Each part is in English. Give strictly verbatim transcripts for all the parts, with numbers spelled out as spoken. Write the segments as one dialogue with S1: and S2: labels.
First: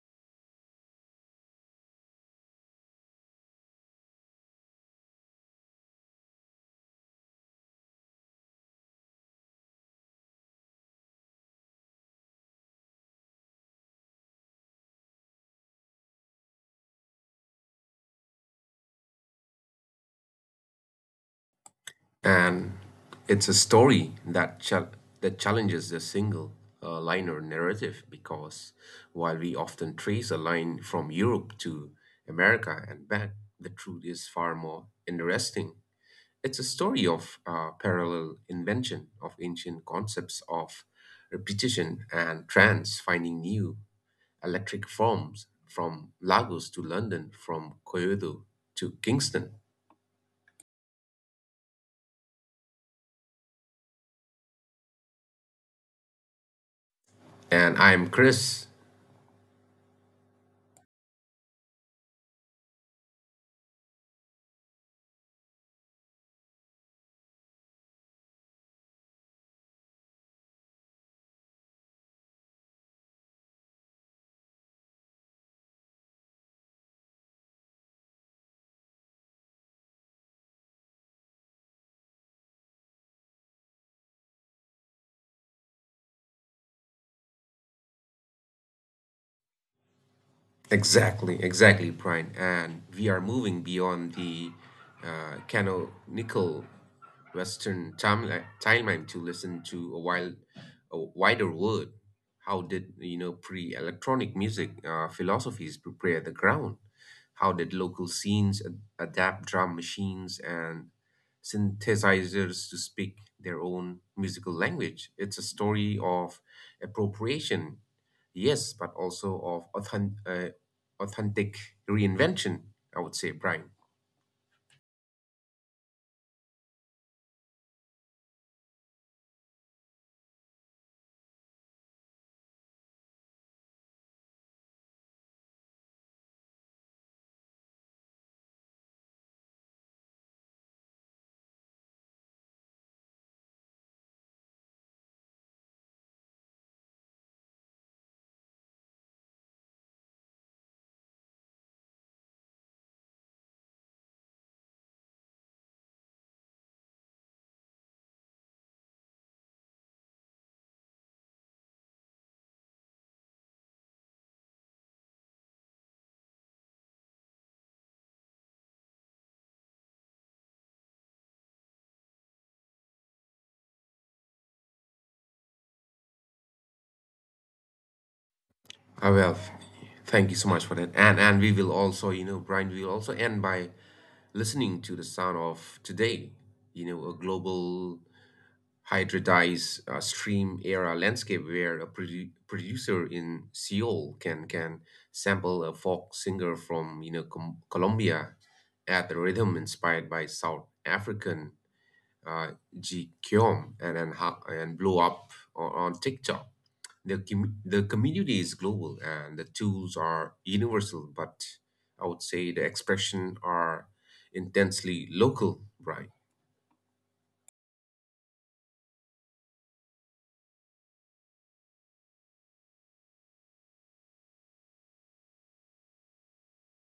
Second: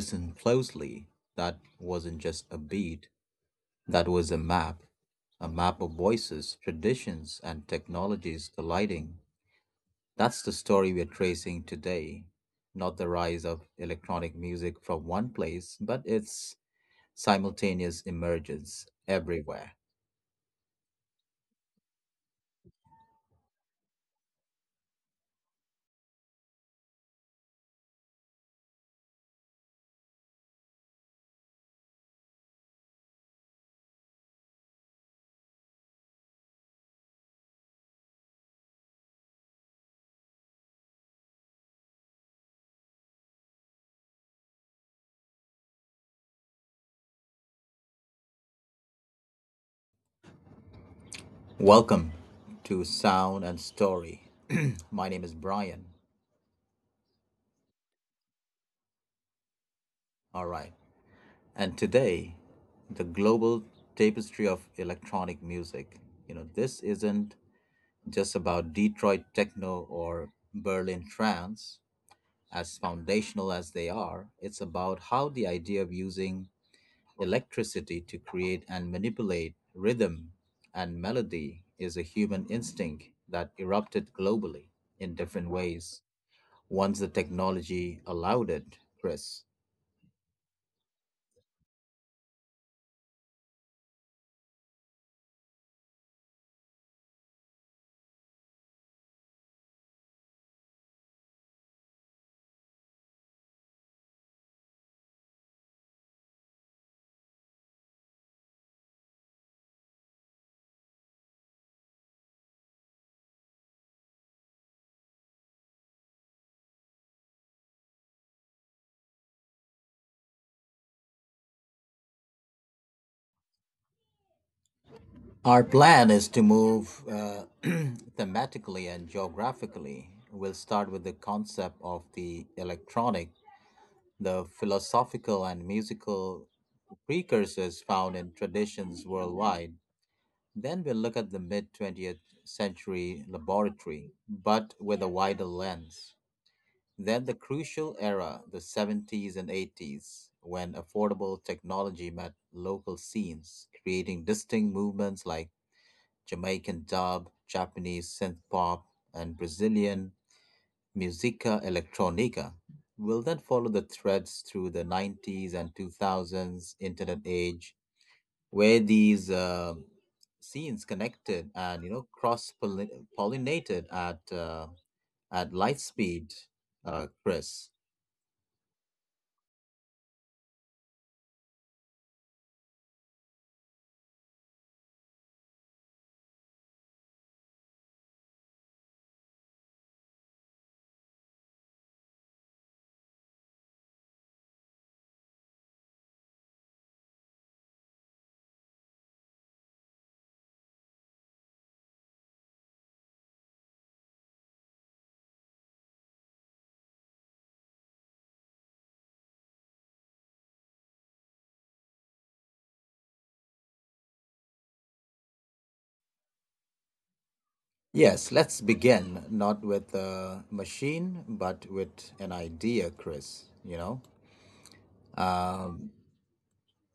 S1: listen closely, that wasn't just a beat, that was a map. A map of voices, traditions, and technologies colliding. That's the story we're tracing today. Not the rise of electronic music from one place, but its simultaneous emergence everywhere.
S2: And it's a story that chal that challenges the single uh, liner narrative because while we often trace a line from Europe to America and back, the truth is far more interesting. It's a story of uh, parallel invention of ancient concepts of repetition and trance finding new electric forms from Lagos to London, from Kyoto to Kingston.
S1: Welcome to Sound and Story. My name is Brian.
S2: And I'm Chris.
S1: All right. And today, the global tapestry of electronic music, you know, this isn't just about Detroit techno or Berlin trance, as foundational as they are, it's about how the idea of using electricity to create and manipulate rhythm and melody is a human instinct that erupted globally in different ways once the technology allowed it, Chris.
S2: Exactly, exactly, Brian. And we are moving beyond the uh, canonical Western timeli- timeline to listen to a wild, a wider world. How did you know pre-electronic music uh, philosophies prepare the ground? How did local scenes ad- adapt drum machines and synthesizers to speak their own musical language? It's a story of appropriation, yes, but also of authentic, authentic reinvention, I would say, Brian.
S1: Our plan is to move uh, thematically and geographically. We'll start with the concept of the electronic, the philosophical and musical precursors found in traditions worldwide. Then we'll look at the mid twentieth century laboratory, but with a wider lens. Then the crucial era, the seventies and eighties, when affordable technology met local scenes, creating distinct movements like Jamaican dub, Japanese synth pop, and Brazilian musica electrónica. Will then follow the threads through the nineties and two thousands internet age, where these uh, scenes connected and you know cross pollinated at uh, at light speed, uh, Chris.
S2: Ah, well, thank you so much for that. And and we will also, you know, Brian, we will also end by listening to the sound of today, you know, a global hybridized uh, stream era landscape where a produ- producer in Seoul can can sample a folk singer from, you know, Com- Colombia at the rhythm inspired by South African uh, G Kyom and and, ho- and blow up on, on TikTok. The, com- the community is global and the tools are universal, but I would say the expression are intensely local, right?
S1: Yes, let's begin not with a machine, but with an idea, Chris. You know, Um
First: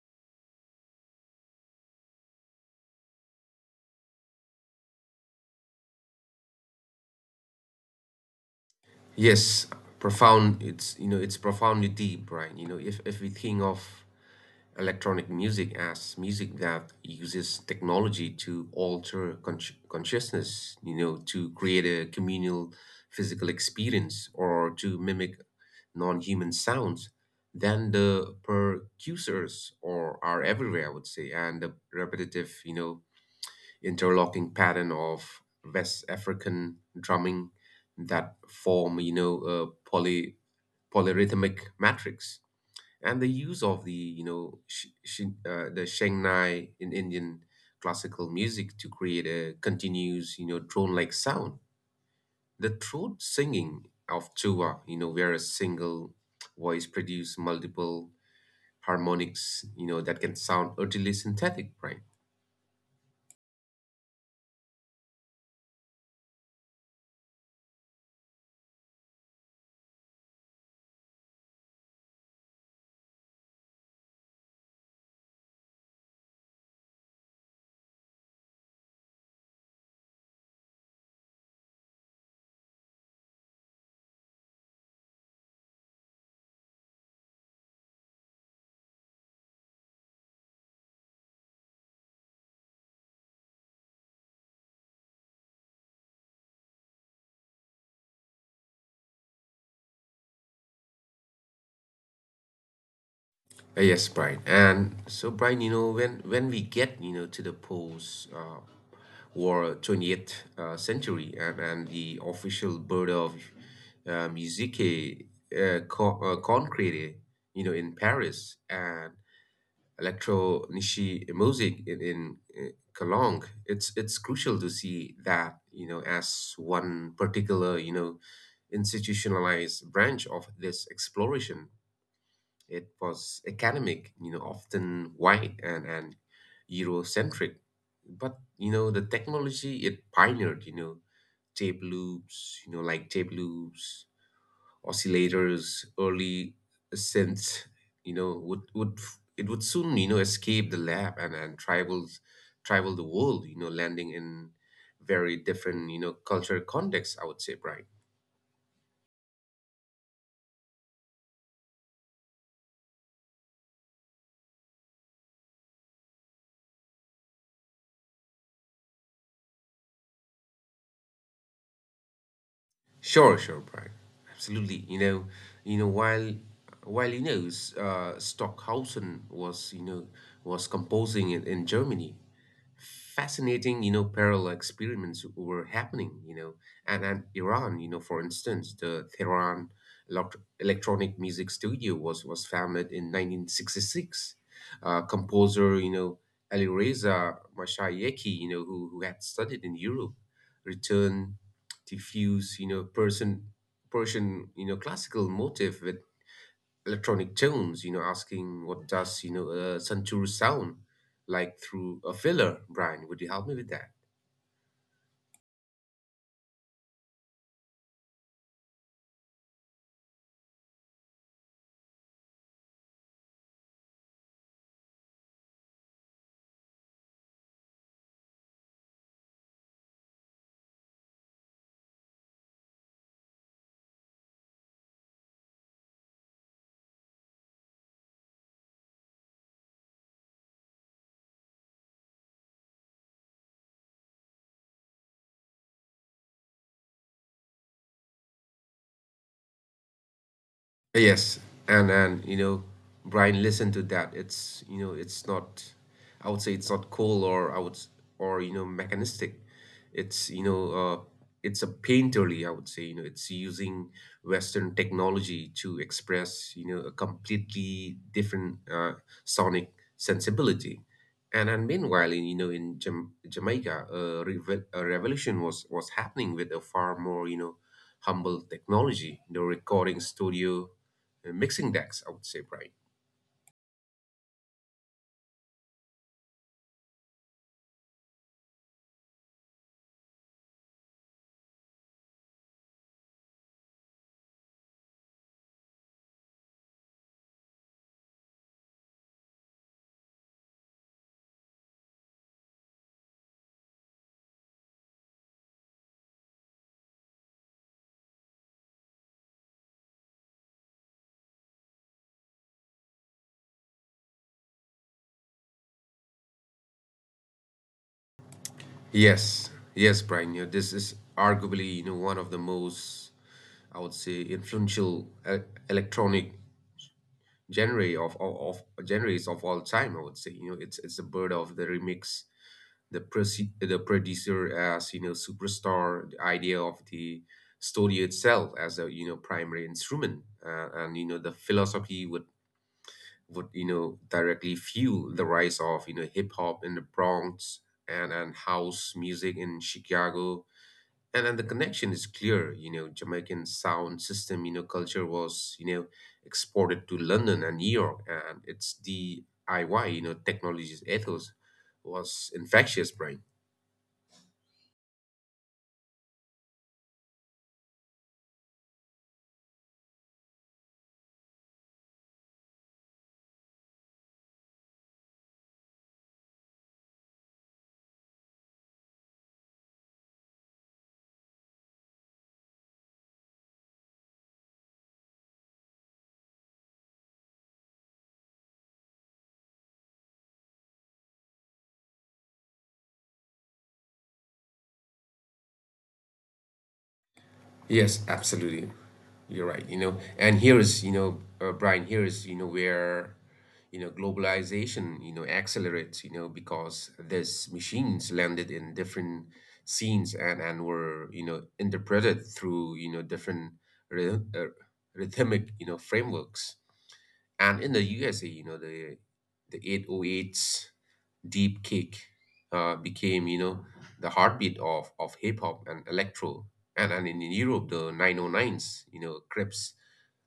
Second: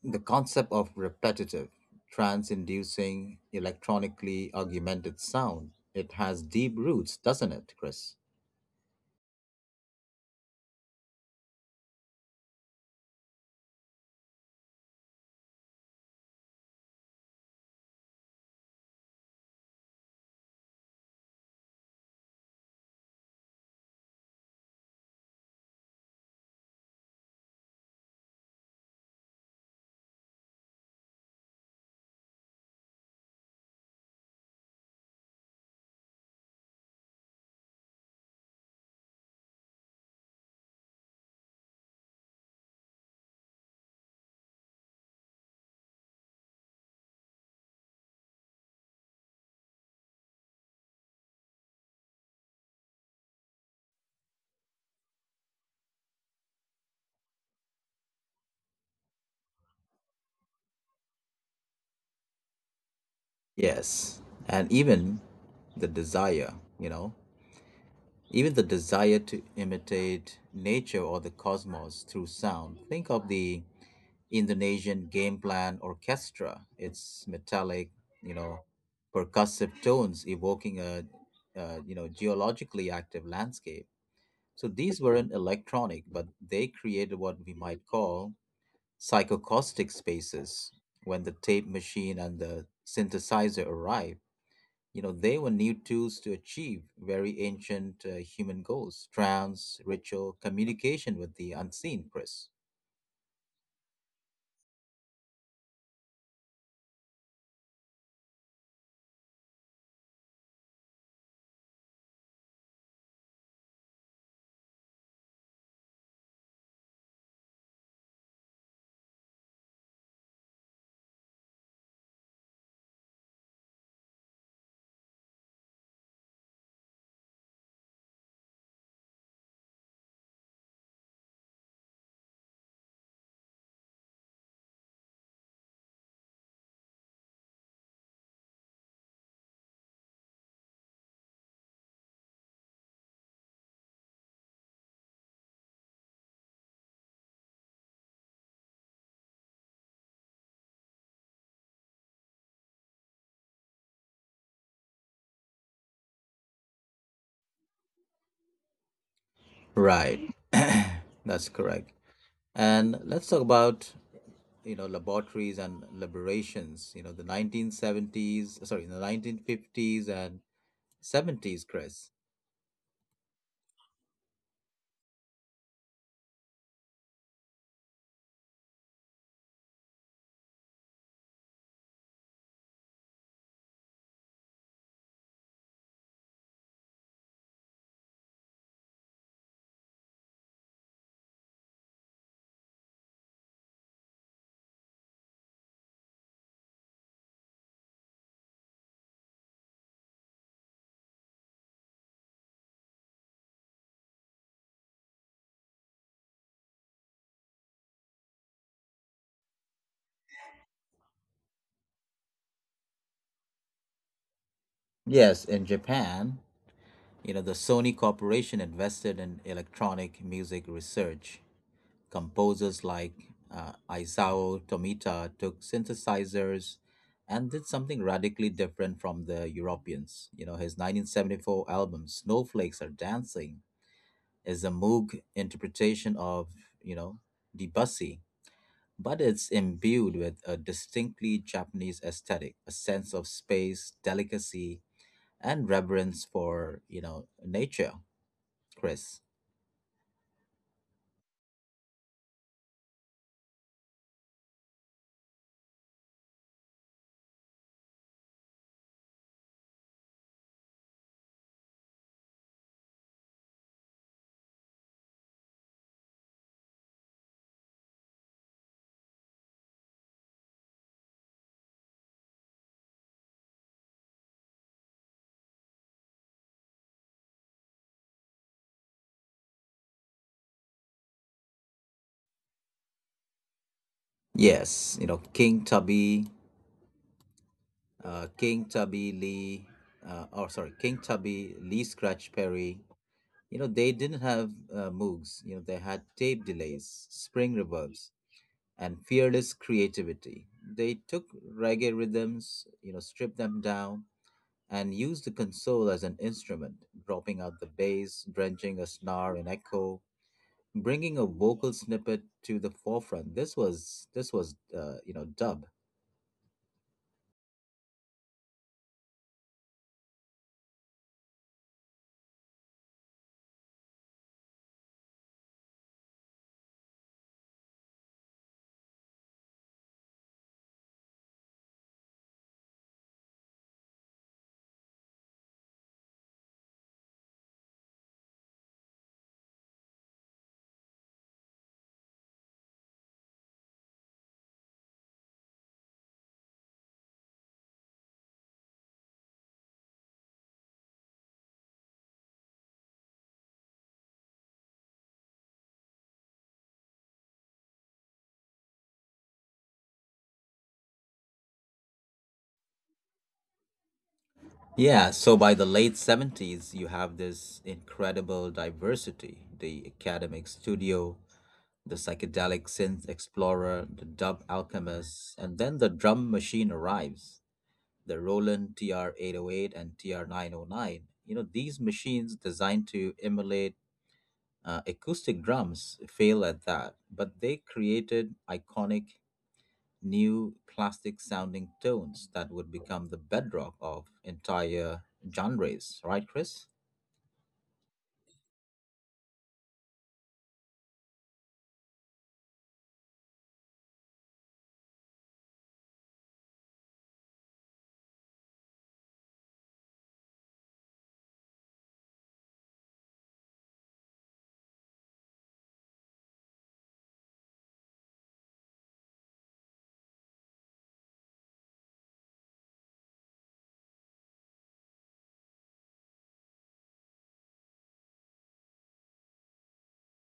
S1: The concept of repetitive, trance-inducing, electronically augmented sound, it has deep roots, doesn't it, Chris?
S2: Yes, profound. It's you know it's profoundly deep, right? You know if if we think of electronic music as music that uses technology to alter consci consciousness, you know, to create a communal physical experience or to mimic non-human sounds, then the percussors or are everywhere, I would say, and the repetitive, you know, interlocking pattern of West African drumming that form, you know, a poly polyrhythmic matrix and the use of the you know sh- shin uh, the Shangnai in Indian classical music to create a continuous you know drone-like sound. The throat singing of tuba, you know, where a single voice produces multiple harmonics, you know, that can sound utterly synthetic, right?
S1: Yes. And even the desire, you know, even the desire to imitate nature or the cosmos through sound. Think of the Indonesian game plan orchestra. Its metallic, you know, percussive tones evoking a, uh, you know, geologically active landscape. So these weren't electronic, but they created what we might call psychocaustic spaces. When the tape machine and the synthesizer arrived, you know, they were new tools to achieve very ancient uh, human goals, trance, ritual, communication with the unseen, Chris.
S2: Uh, Yes, Brian. And so, Brian, you know, when when we get, you know, to the pose, uh, or twentieth uh, century and, and the official bird of uh, musique uh, co- uh, concrete you know in Paris and electro niche music in, in uh, Cologne. it's it's crucial to see that you know as one particular you know institutionalized branch of this exploration it was academic, you know, often white, and, and Eurocentric. But you know, the technology it pioneered, you know, tape loops, you know, like tape loops, oscillators, early synths, you know, would would f- it would soon, you know, escape the lab and, and travel travel the world, you know, landing in very different, you know, cultural contexts, I would say, Brian.
S1: Right. That's correct. And let's talk about you know laboratories and liberations. You know the nineteen seventies, sorry, the nineteen fifties and seventies, Chris.
S2: Sure, sure, Brian. Absolutely. You know, you know, while while you know, s- uh, Stockhausen was you know was composing in, in Germany, fascinating you know parallel experiments were happening you know and and Iran, you know, for instance the Tehran elect- electronic music studio was was founded in nineteen sixty-six. Uh, composer you know Alireza Mashayekhi you know who, who had studied in Europe, returned to fuse you know persian persian you know classical motif with electronic tones, you know, asking what does, you know, a santoor sound like through a filler, Brian? Would you help me with that?
S1: Yes, in Japan, you know, the Sony Corporation invested in electronic music research. Composers like uh, Isao Tomita took synthesizers and did something radically different from the Europeans. You know, his nineteen seventy-four album Snowflakes Are Dancing is a Moog interpretation of, you know, Debussy, but it's imbued with a distinctly Japanese aesthetic, a sense of space, delicacy, and reverence for you know nature, Chris.
S2: Yes, and and you know, Brian, listen to that. It's you know, it's not. I would say it's not cool or I would s- or you know mechanistic. It's you know, uh, it's a painterly. I would say you know, it's using Western technology to express you know a completely different uh, sonic sensibility. And and meanwhile, in, you know, in Jam Jamaica, a, revo a revolution was was happening with a far more you know humble technology. The recording studio, uh, mixing decks, I would say, Brian.
S1: Yes, you know, King Tubby, uh king tubby lee uh oh sorry king Tubby Lee Scratch Perry, you know they didn't have uh, Moogs. You know, they had tape delays, spring reverbs, and fearless creativity. They took reggae rhythms, you know, stripped them down, and used the console as an instrument, dropping out the bass, drenching a snare in echo, bringing a vocal snippet to the forefront. This was this was uh, you know, dub.
S2: Yes, yes, Brian. You know, this is arguably, you know, one of the most, I would say, influential uh, electronic genre of, of of genres of all time. I would say, you know, it's it's the bird of the remix, the proce- the producer as you know superstar, the idea of the studio itself as a you know primary instrument, uh, and you know the philosophy with would you know directly fuel the rise of you know hip hop in the Bronx and and house music in Chicago. And and the connection is clear. You know, Jamaican sound system, you know, culture was you know exported to London and New York, and it's D I Y, you know, technology's ethos was infectious, Brian.
S1: Yeah, so by the late seventies you have this incredible diversity, the academic studio, the psychedelic synth explorer, the dub alchemist, and then the drum machine arrives, the Roland T R eight hundred eight and T R nine hundred nine. You know, these machines designed to emulate uh, acoustic drums fail at that, but they created iconic new classic sounding tones that would become the bedrock of entire genres, right, Chris?
S2: Yes, absolutely. You're right, you know, and here is, you know, uh, Brian, here is, you know, where, you know, globalization, you know, accelerates, you know, because these machines landed in different scenes and and were, you know, interpreted through, you know, different rhy- uh, rhythmic, you know, frameworks. And in the U S A, you know, the the eight oh eights deep kick uh, became you know the heartbeat of of hip hop and electro and, and in Europe the nine oh nines you know Crips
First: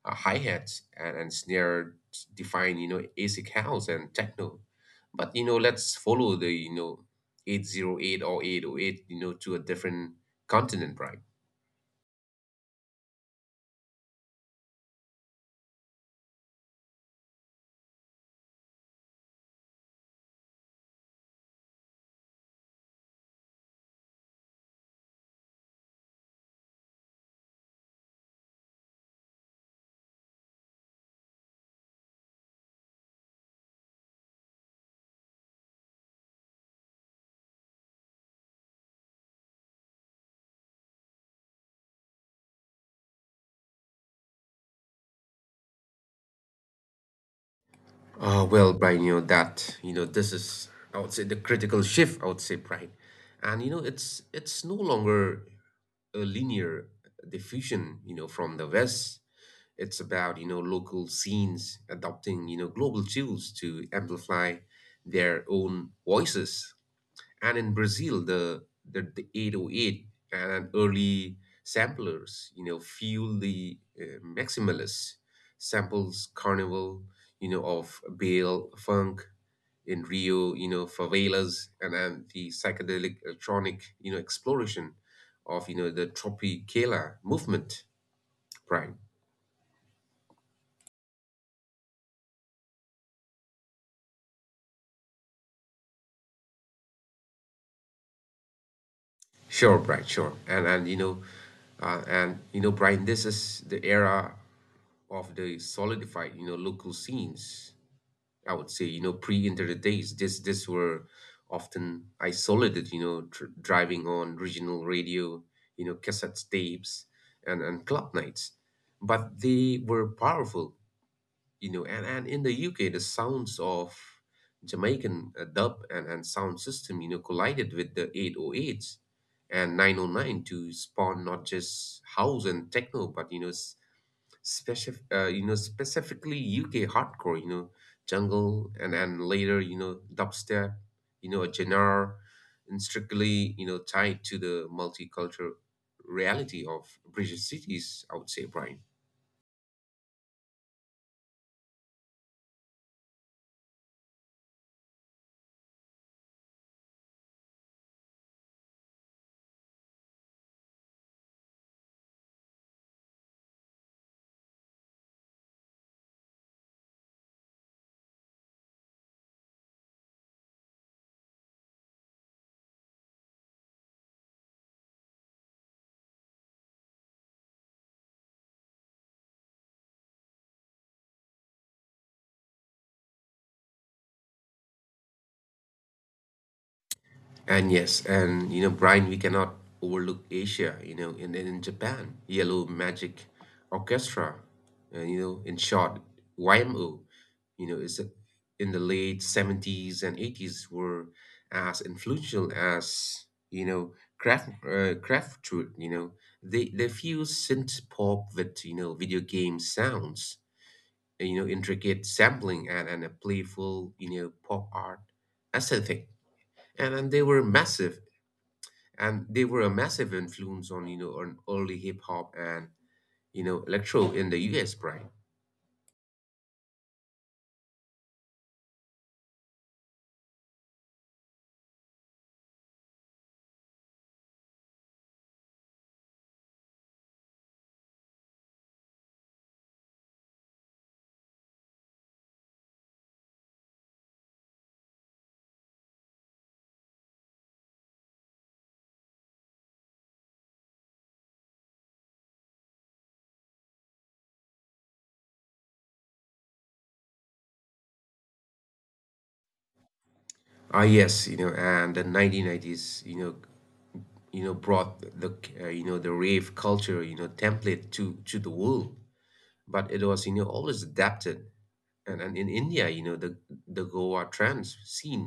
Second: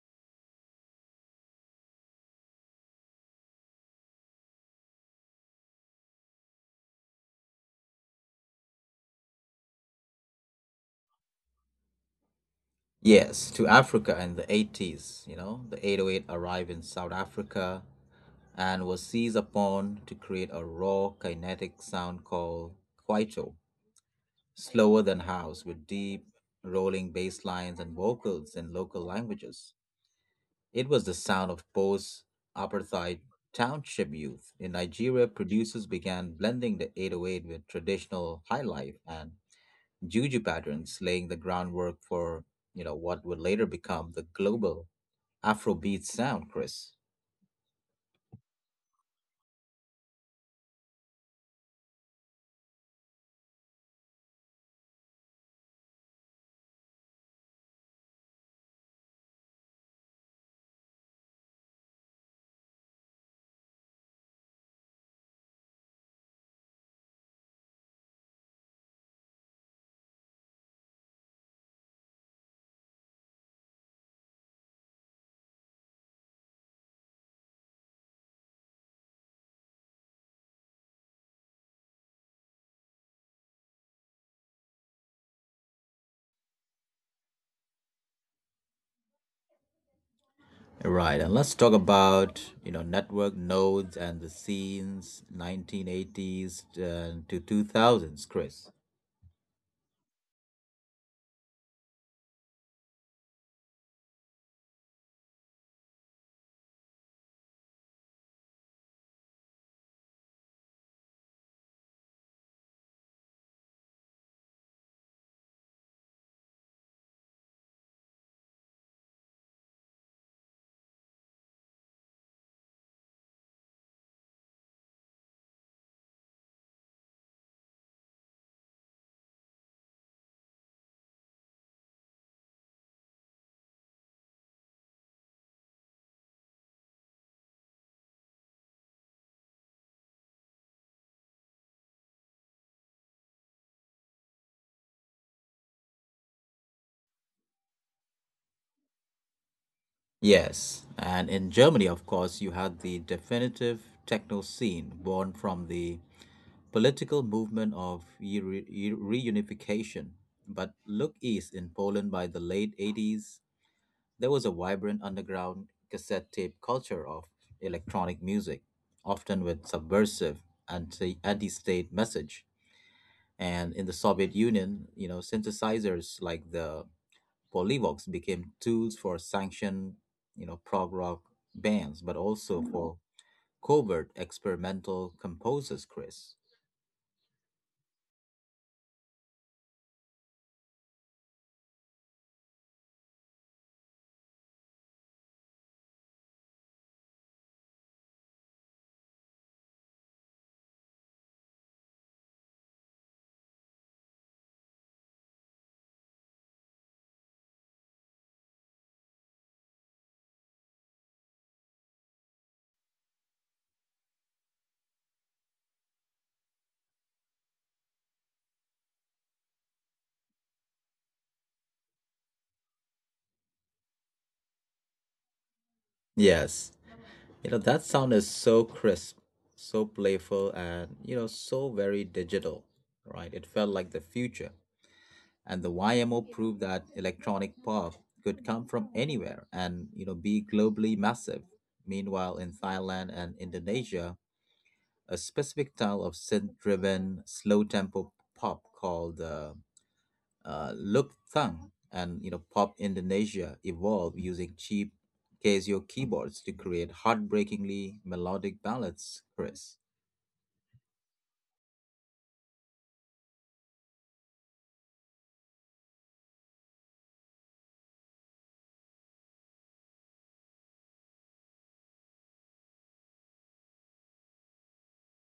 S2: uh, hi-hats and, and snare define you know ASIC house and techno, but you know let's follow the you know eight oh eight or eight oh eight you know to a different continent, right?
S1: Yes, to Africa in the eighties, you know, the eight oh eight arrived in South Africa and was seized upon to create a raw kinetic sound called kwaito, slower than house with deep rolling bass lines and vocals in local languages. It was the sound of post apartheid township youth in Nigeria. Producers began blending the eight oh eight with traditional highlife and juju patterns, laying the groundwork for you know what would later become the global Afrobeat sound, Chris.
S2: Uh, well, Brian, you know that you know this is I would say the critical shift. I would say, Brian, and you know it's it's no longer a linear diffusion. You know, from the West, it's about you know local scenes adopting you know global tools to amplify their own voices and in Brazil, the the, the eight oh eight and early samplers, you know, fuel the uh, maximalist samples carnival, you know, of Bale funk in Rio, you know, favelas, and then the psychedelic electronic, you know, exploration of you know the Tropicala movement, Brian.
S1: Right, and let's talk about you know network nodes and the scenes nineteen eighties and to two thousands, Chris.
S2: Sure, Brian, sure, and and, you know, uh, and you know, Brian, this is the era of the solidified, you know, local scenes, I would say, you know, pre-internet days. This this were often isolated, you know, dr- driving on regional radio, you know, cassette tapes and, and club nights. But they were powerful, you know, and, and in the U K, the sounds of Jamaican uh, dub and, and sound system, you know, collided with the eight oh eights and nine oh nine to spawn not just house and techno, but, you know, s- specific, uh, you know, specifically U K hardcore, you know, jungle, and then later, you know, dubstep, you know, a genre strictly, you know, tied to the multicultural reality of British cities. I would say, Brian.
S1: Yes, and in Germany, of course, you had the definitive techno scene born from the political movement of eu- eu- reunification. But look east in Poland by the late eighties, there was a vibrant underground cassette tape culture of electronic music, often with subversive anti anti state message. And in the Soviet Union, you know, synthesizers like the Polyvox became tools for sanctioned, you know, prog rock bands, but also for covert experimental composers, Chris.
S2: And yes, and you know, Brian, we cannot overlook Asia, you know, and then in Japan, Yellow Magic Orchestra, and you know, in short, Y M O, you know, is a- in the late seventies and eighties were as influential as, you know, craft uh, Kraftwerk, you know. They they fuse synth pop with, you know, video game sounds, and, you know, intricate sampling and, and a playful, you know, pop art aesthetic and, and they were massive and they were a massive influence on you know on early hip hop and you know electro in the U S, right?
S1: Yes. You know, that sound is so crisp, so playful, and, you know, so very digital, right? It felt like the future. And the Y M O proved that electronic pop could come from anywhere and, you know, be globally massive. Meanwhile, in Thailand and Indonesia, a specific style of synth-driven, slow-tempo pop called uh, uh, Luk Thang, and you know, pop Indonesia evolved using cheap Casio keyboards to create heartbreakingly melodic ballads, Chris.
S2: Ah, yes, you know, and the nineteen nineties, you know, you know, brought the uh, you know the rave culture, you know, template to to the world, but it was you know always adapted. And, and in India, you know, the the Goa trance scene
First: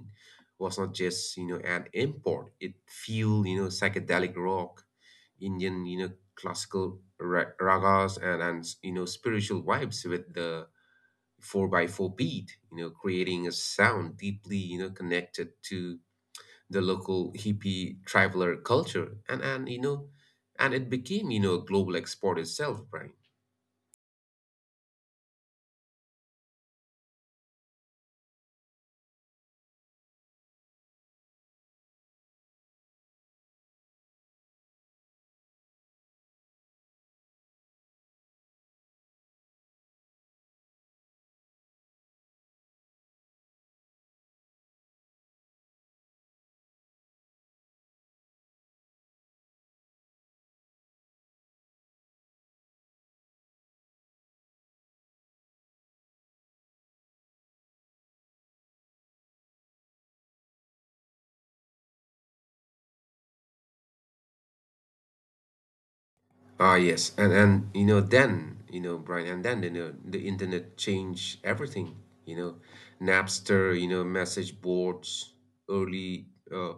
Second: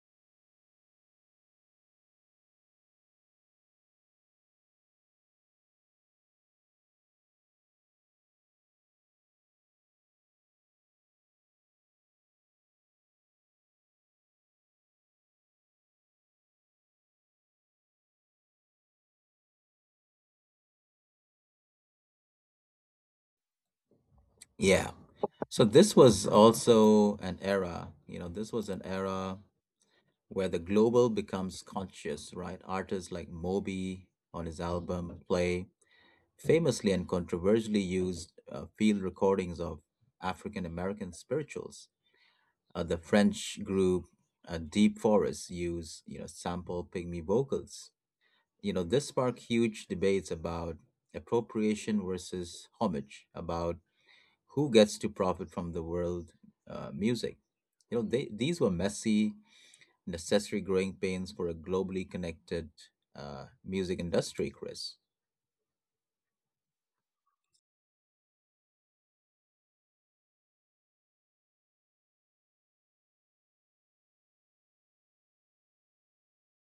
S2: was not just you know an import; it fueled you know psychedelic rock, Indian you know classical ra- ragas, and and you know spiritual vibes with the four by four beat, you know, creating a sound deeply, you know, connected to the local hippie traveler culture. And and you know, and it became, you know, a global export itself, right?
S1: Yeah. So this was also an era, you know, this was an era where the global becomes conscious, right? Artists like Moby on his album Play famously and controversially used uh, field recordings of African American spirituals. Uh, the French group uh, Deep Forest used, you know, sample pygmy vocals. You know, this sparked huge debates about appropriation versus homage, about who gets to profit from the world uh, music. You know, they, these were messy, necessary growing pains for a globally connected uh, music industry, Chris.
S2: Ah, yes, and and you know then you know Brian, and then you know the internet changed everything. You know, Napster, you know, message boards, early uh,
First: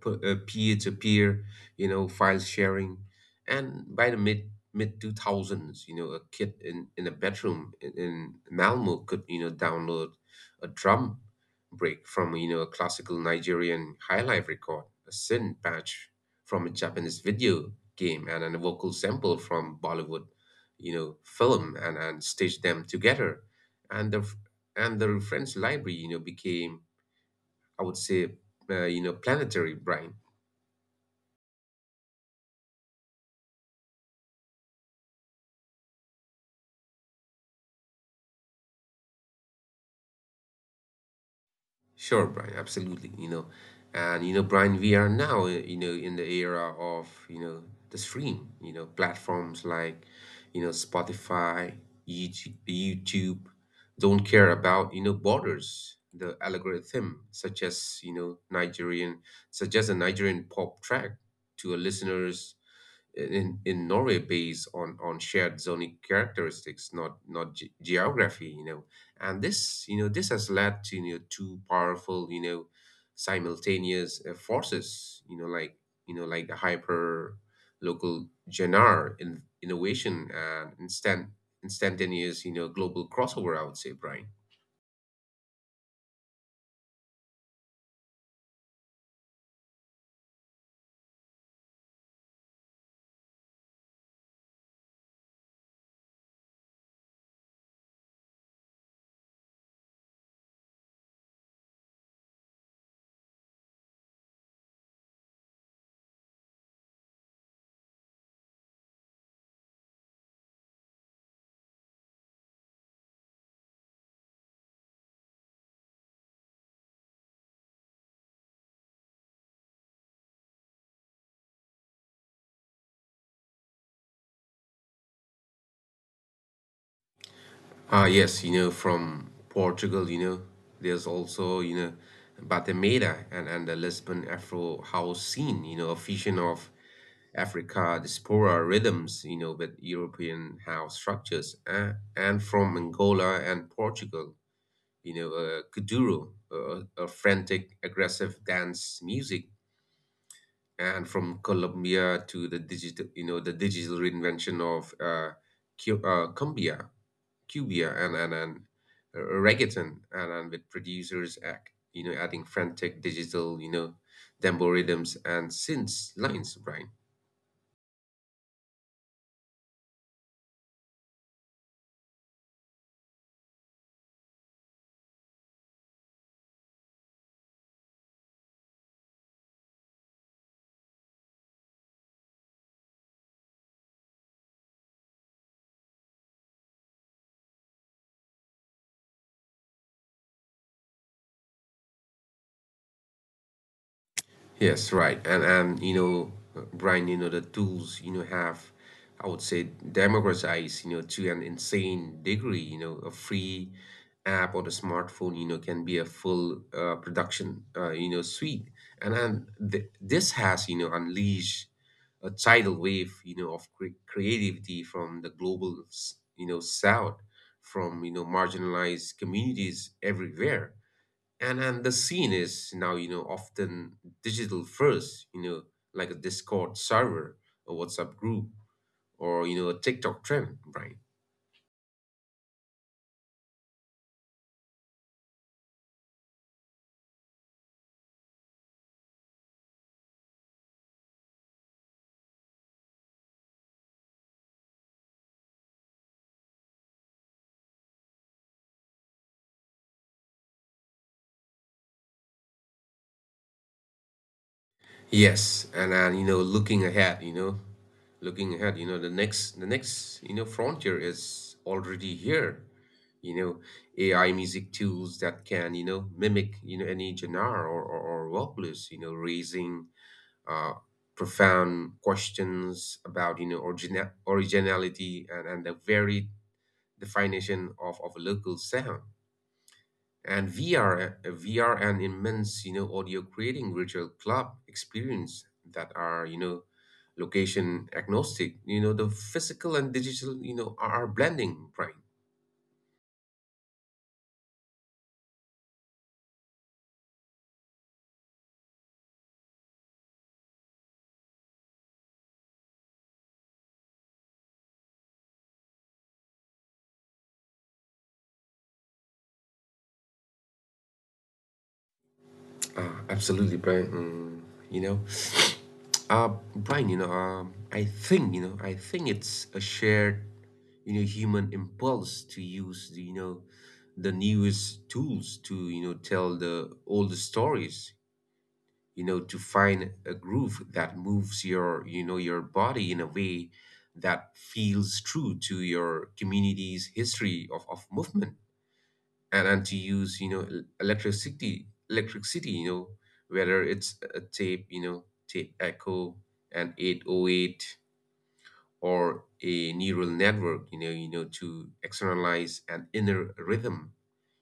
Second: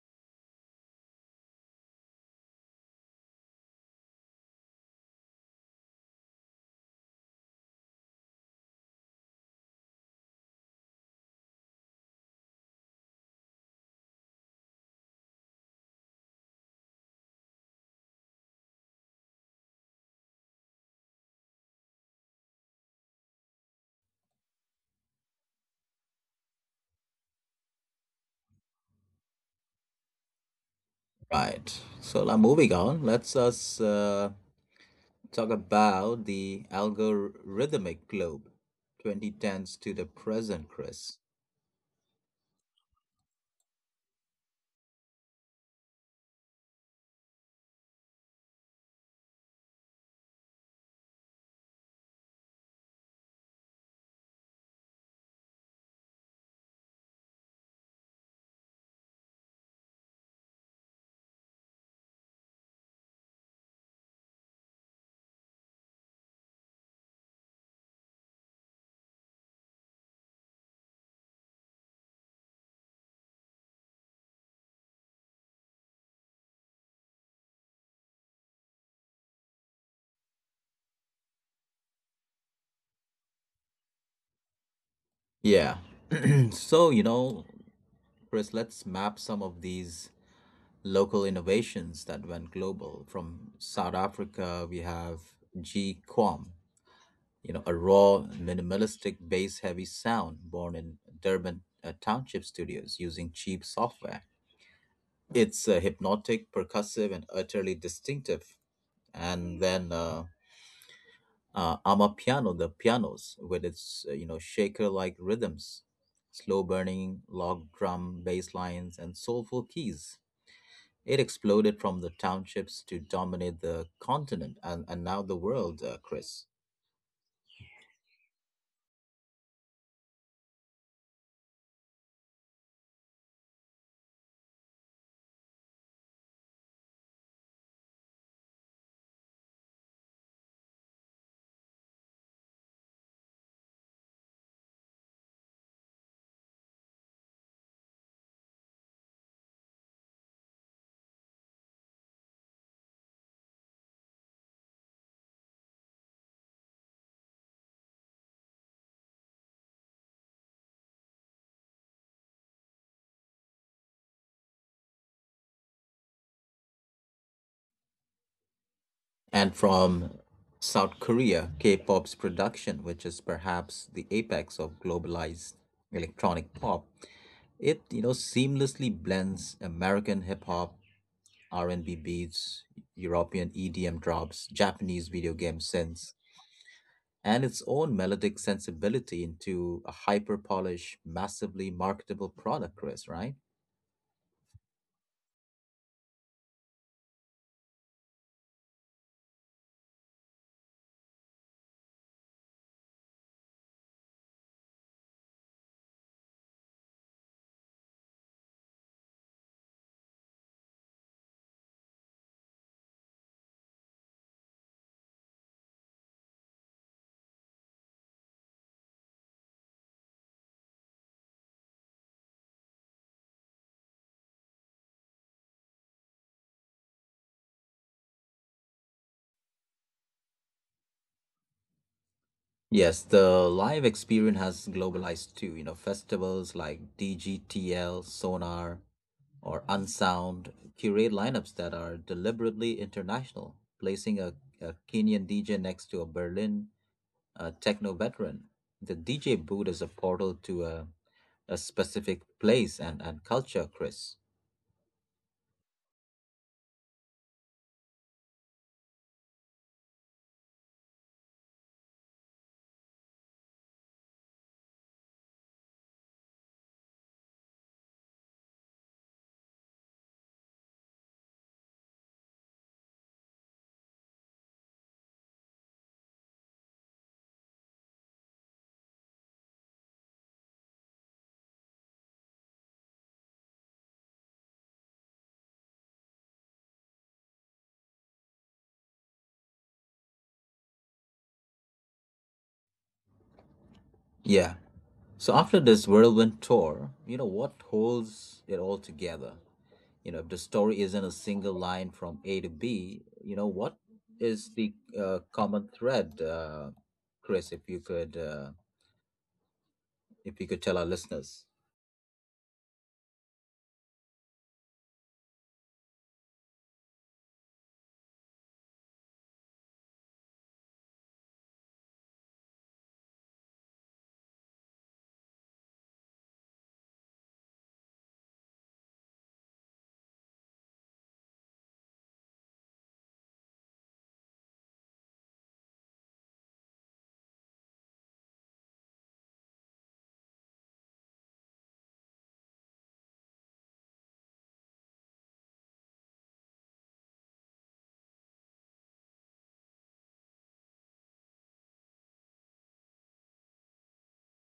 S2: p- uh, peer-to-peer, you know, file sharing, and by the mid mid two thousands, you know, a kid in in a bedroom in, in Malmo could you know download a drum break from you know a classical Nigerian highlife record, a sin patch from a Japanese video game and a vocal sample from Bollywood, you know, film and, and stitched them together. And the and the reference library, you know, became, I would say, uh, you know, planetary, Brian.
S1: Right. So now moving on, let's us uh, talk about the algorithmic globe, twenty tens to the present, Chris.
S2: Sure, Brian, absolutely. You know, and you know, Brian, we are now, uh, you know, in the era of, you know, the stream, you know, platforms like, you know, Spotify, YouTube, YouTube don't care about, you know, borders. The algorithm, such as, you know, Nigerian, such as a Nigerian pop track to a listeners in in Norway based on on shared zoning characteristics, not not ge- geography, you know. And this, you know, this has led to you know two powerful, you know, simultaneous uh, forces, you know, like you know, like the hyper local genre in, innovation and instant instantaneous, you know, global crossover. I would say, Brian.
S1: Yeah. So you know, Chris, let's map some of these local innovations that went global. From South Africa, we have G Quam, you know, a raw, minimalistic, bass-heavy sound born in Durban uh, township studios using cheap software. It's uh, hypnotic, percussive, and utterly distinctive. And then uh, uh, Amapiano, the pianos, with its uh, you know shaker-like rhythms, slow burning log drum bass lines, and soulful keys. It exploded from the townships to dominate the continent and, and now the world, uh, Chris.
S2: Ah, yes, you know, from Portugal, you know, there's also, you know, Batemeira and, and the Lisbon Afro house scene, you know, a fusion of Africa diaspora rhythms, you know, with European house structures. Uh, and from Angola and Portugal, you know, uh, Kuduro, uh, a frantic, aggressive dance music. And from Colombia to the digital, you know, the digital reinvention of uh, Cu- uh, cumbia Cubia and and and uh, reggaeton, and, and with producers act you know adding frantic digital you know dembo rhythms and synth lines, Brian.
S1: And from South Korea, K-pop's production, which is perhaps the apex of globalized electronic pop, it, you know, seamlessly blends American hip hop, R and B beats, European E D M drops, Japanese video game synths, and its own melodic sensibility into a hyper polished, massively marketable product, Chris, right?
S2: Yes, right. And and, you know, Brian, you know, the tools, you know, have, I would say, democratized, you know, to an insane degree. You know, a free app or the smartphone, you know, can be a full uh, production, uh, you know, suite. And and th this has, you know, unleashed a tidal wave, you know, of cre creativity from the global, s- you know, south, from, you know, marginalized communities everywhere, and and the scene is now you know often digital first, you know like a Discord server, a WhatsApp group, or you know a TikTok trend, right?
S1: Yes, the live experience has globalized too. You know, festivals like D G T L, Sonar, or Unsound curate lineups that are deliberately international, placing a, a Kenyan D J next to a Berlin a techno veteran. The D J booth is a portal to a, a specific place and, and culture, Chris.
S2: Yes, and and you know looking ahead you know looking ahead, you know the next the next, you know frontier is already here. you know AI music tools that can you know mimic you know any genre or or, or vocalist, you know raising uh, profound questions about you know origina- originality, and, and the varied definition of, of a local sound. And VR, uh, vr, an immense, you know audio creating virtual club experience that are, you know location agnostic. You know the physical and digital, you know are, are blending, Brian.
S1: Yeah. So after this whirlwind tour, you know, what holds it all together? You know, if the story isn't a single line from A to B, you know, what is the uh, common thread, uh, Chris, if you could uh, if you could tell our listeners?
S2: Uh, absolutely, Brian. mm, you know uh, Brian, you know um, I think you know I think it's a shared, you know human impulse to use the, you know the newest tools to you know tell the old stories, you know to find a groove that moves your you know your body in a way that feels true to your community's history of, of movement. And and to use you know el- electricity electricity, you know whether it's a tape, you know tape echo and eight oh eight, or a neural network, you know, you know, to externalize an inner rhythm,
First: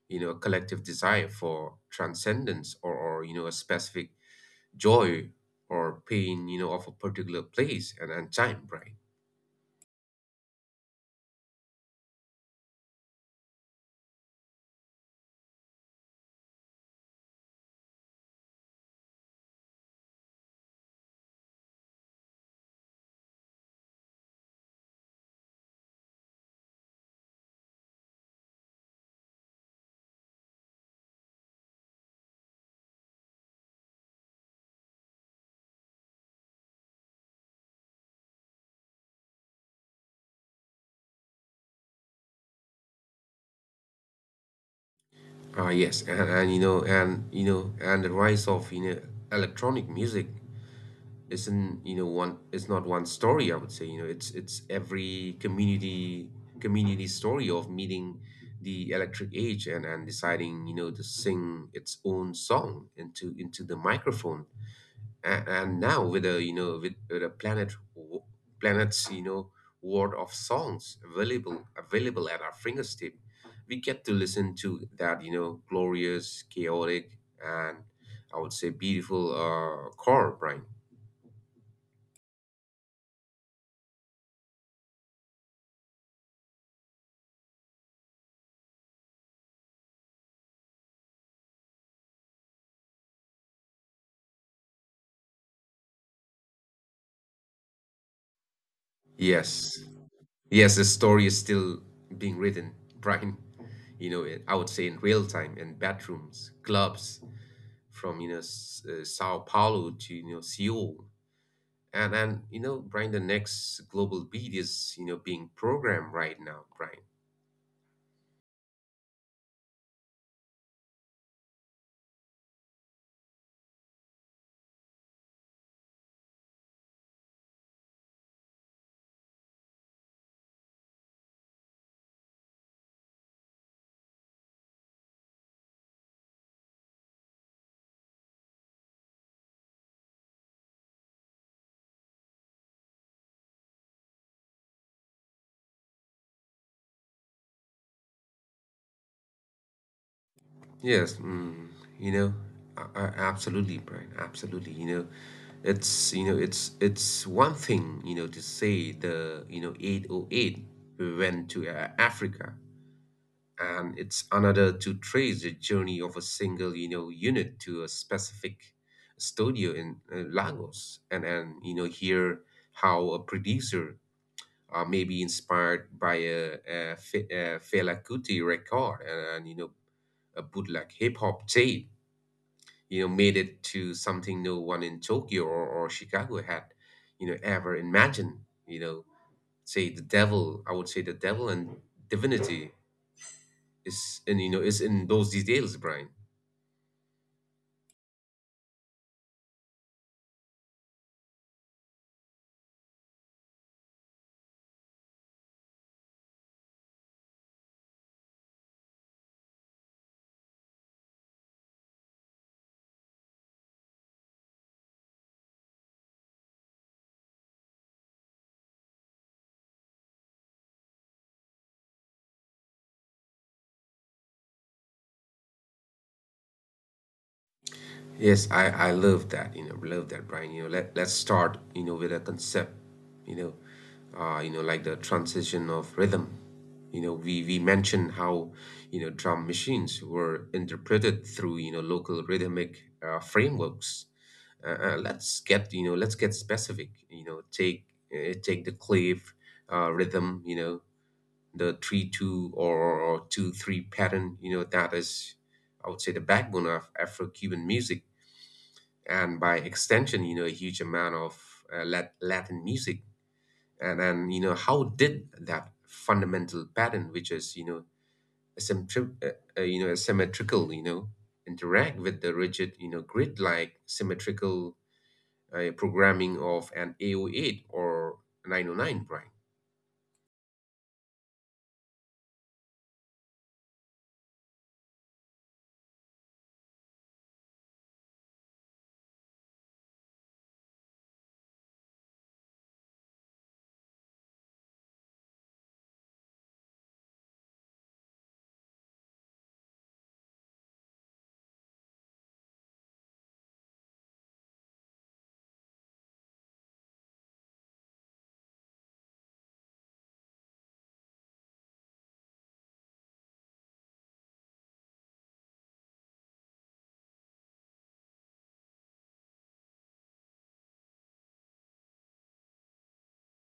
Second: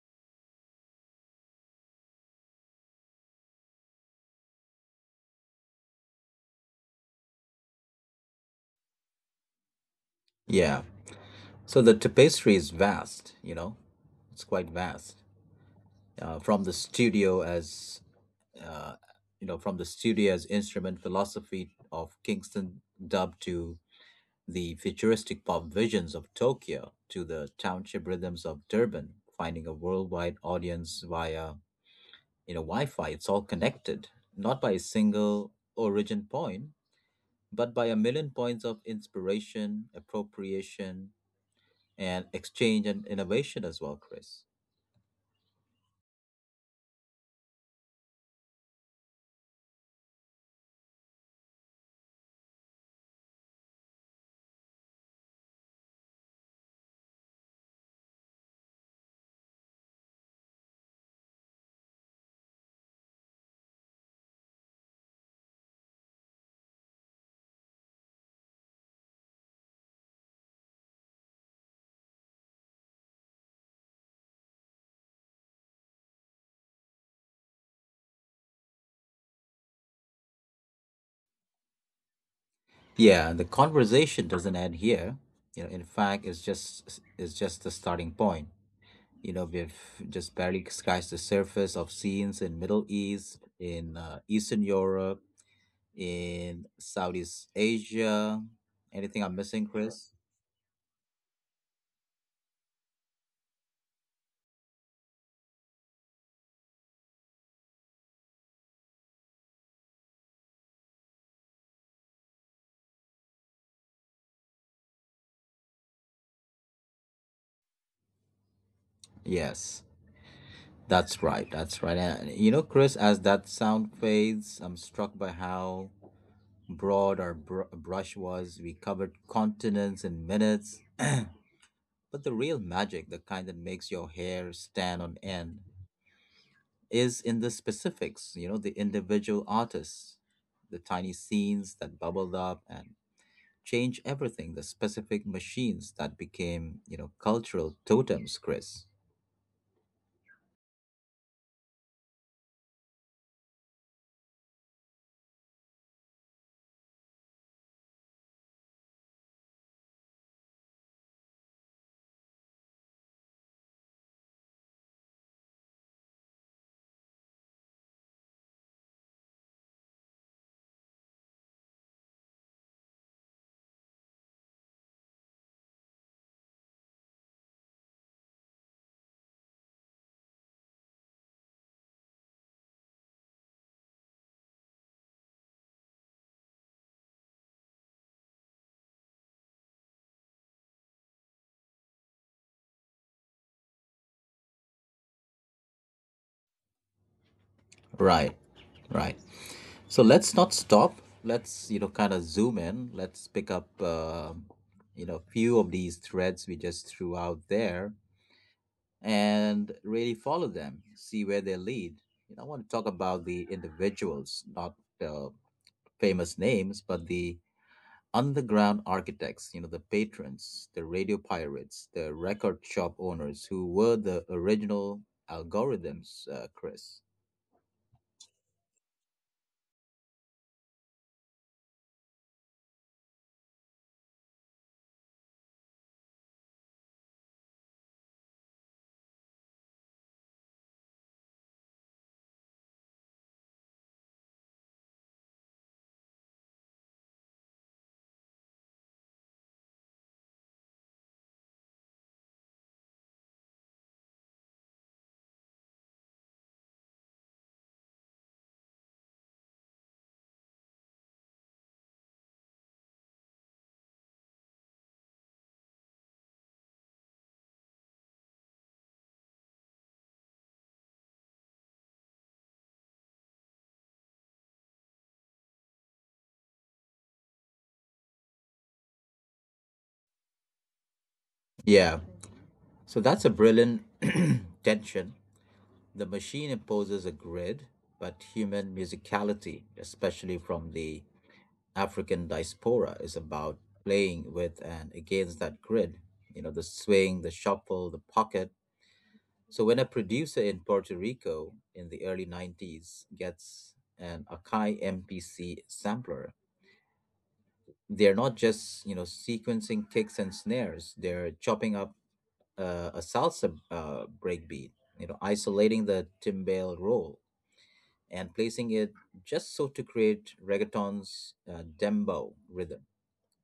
S2: you know, a collective desire for transcendence, or, or you know, a specific joy or pain, you know, of a particular place and, and time, right?
S1: Yeah. So the tapestry is vast, you know, it's quite vast. Uh, from the studio, as you know, from the studio's instrument philosophy of Kingston dub to the futuristic pop visions of Tokyo to the township rhythms of Durban, finding a worldwide audience via, you know, Wi-Fi. It's all connected, not by a single origin point, but by a million points of inspiration, appropriation, and exchange and innovation as well, Chris.
S2: Ah, yes, and, and you know, and you know, and the rise of you know electronic music isn't you know one. It's not one story, I would say. you know it's it's every community community story of meeting the electric age, and and deciding, you know to sing its own song into into the microphone. And, and now with a, you know with, with a planet w- planets, you know world of songs, available available at our fingertip. We get to listen to that, you know glorious, chaotic, and, I would say, beautiful uh core, Brian.
S1: Yeah, the conversation doesn't end here. You know, in fact, it's just it's just the starting point. You know, we've just barely scratched the surface of scenes in Middle East, in uh, Eastern Europe, in Southeast Asia. Anything I'm missing,
S2: Yes.
S1: Chris?
S2: Yes, the story is still being written, Brian. You know, I would say in real time, in bathrooms, clubs, from, you know, S- uh, Sao Paulo to, you know, Seoul. And, and, you know, Brian, the next global beat is, you know, being programmed right now, Brian.
S1: Yes, that's right. That's right. And you know, Chris, as that sound fades, I'm struck by how broad our br- brush was. We covered continents in minutes. But the real magic, the kind that makes your hair stand on end, is in the specifics, you know, the individual artists, the tiny scenes that bubbled up and changed everything, the specific machines that became, you know, cultural totems, Chris.
S2: Yes, mm, you know, I, I, absolutely, Brian, absolutely. You know, it's you know, it's it's one thing, you know, to say the, you know eight oh eight we went to uh, Africa, and it's another to trace the journey of a single, you know unit to a specific studio in uh, Lagos, and and you know hear how a producer, uh, may be inspired by a, a, Fe- a Fela Kuti record, and, and you know a bootleg hip hop tape, you know made it to something no one in Tokyo or, or Chicago had, you know ever imagined. you know say the devil I would say the devil and divinity, it's and you know it's in those details, Brian.
S1: Right, right. So let's not stop. Let's, you know, kind of zoom in. Let's pick up, um you know, few of these threads we just threw out there and really follow them, see where they lead. You know, I want to talk about the individuals, not the famous names, but the underground architects, you know, the patrons, the radio pirates, the record shop owners who were the original algorithms, uh, Chris.
S2: Yes, I I love that. You know, love that, Brian. You know, let let's start. You know, with a concept. You know, uh, you know, like the transition of rhythm. You know, we we mentioned how you know drum machines were interpreted through you know local rhythmic uh, frameworks. Uh, uh, let's get you know let's get specific. You know, take uh, take the clave uh, rhythm. You know, the three two or, or two three pattern, you know that is, I would say, the backbone of Afro-Cuban music, and by extension, you know a huge amount of uh, Lat- Latin music. And then, you know how did that fundamental pattern, which is, you know asymmetri- uh, uh, you know asymmetrical, you know interact with the rigid, you know grid like symmetrical uh, programming of an a oh eight or nine oh nine, right?
S1: Yeah. So that's a brilliant tension. The machine imposes a grid, but human musicality, especially from the African diaspora is about playing with and against that grid, you know, the swing, the shuffle, the pocket. So when a producer in Puerto Rico in the early nineties gets an Akai M P C sampler, they're not just, you know, sequencing kicks and snares, they're chopping up uh, a salsa uh, breakbeat, you know, isolating the timbale roll and placing it just so to create reggaeton's uh, dembo rhythm.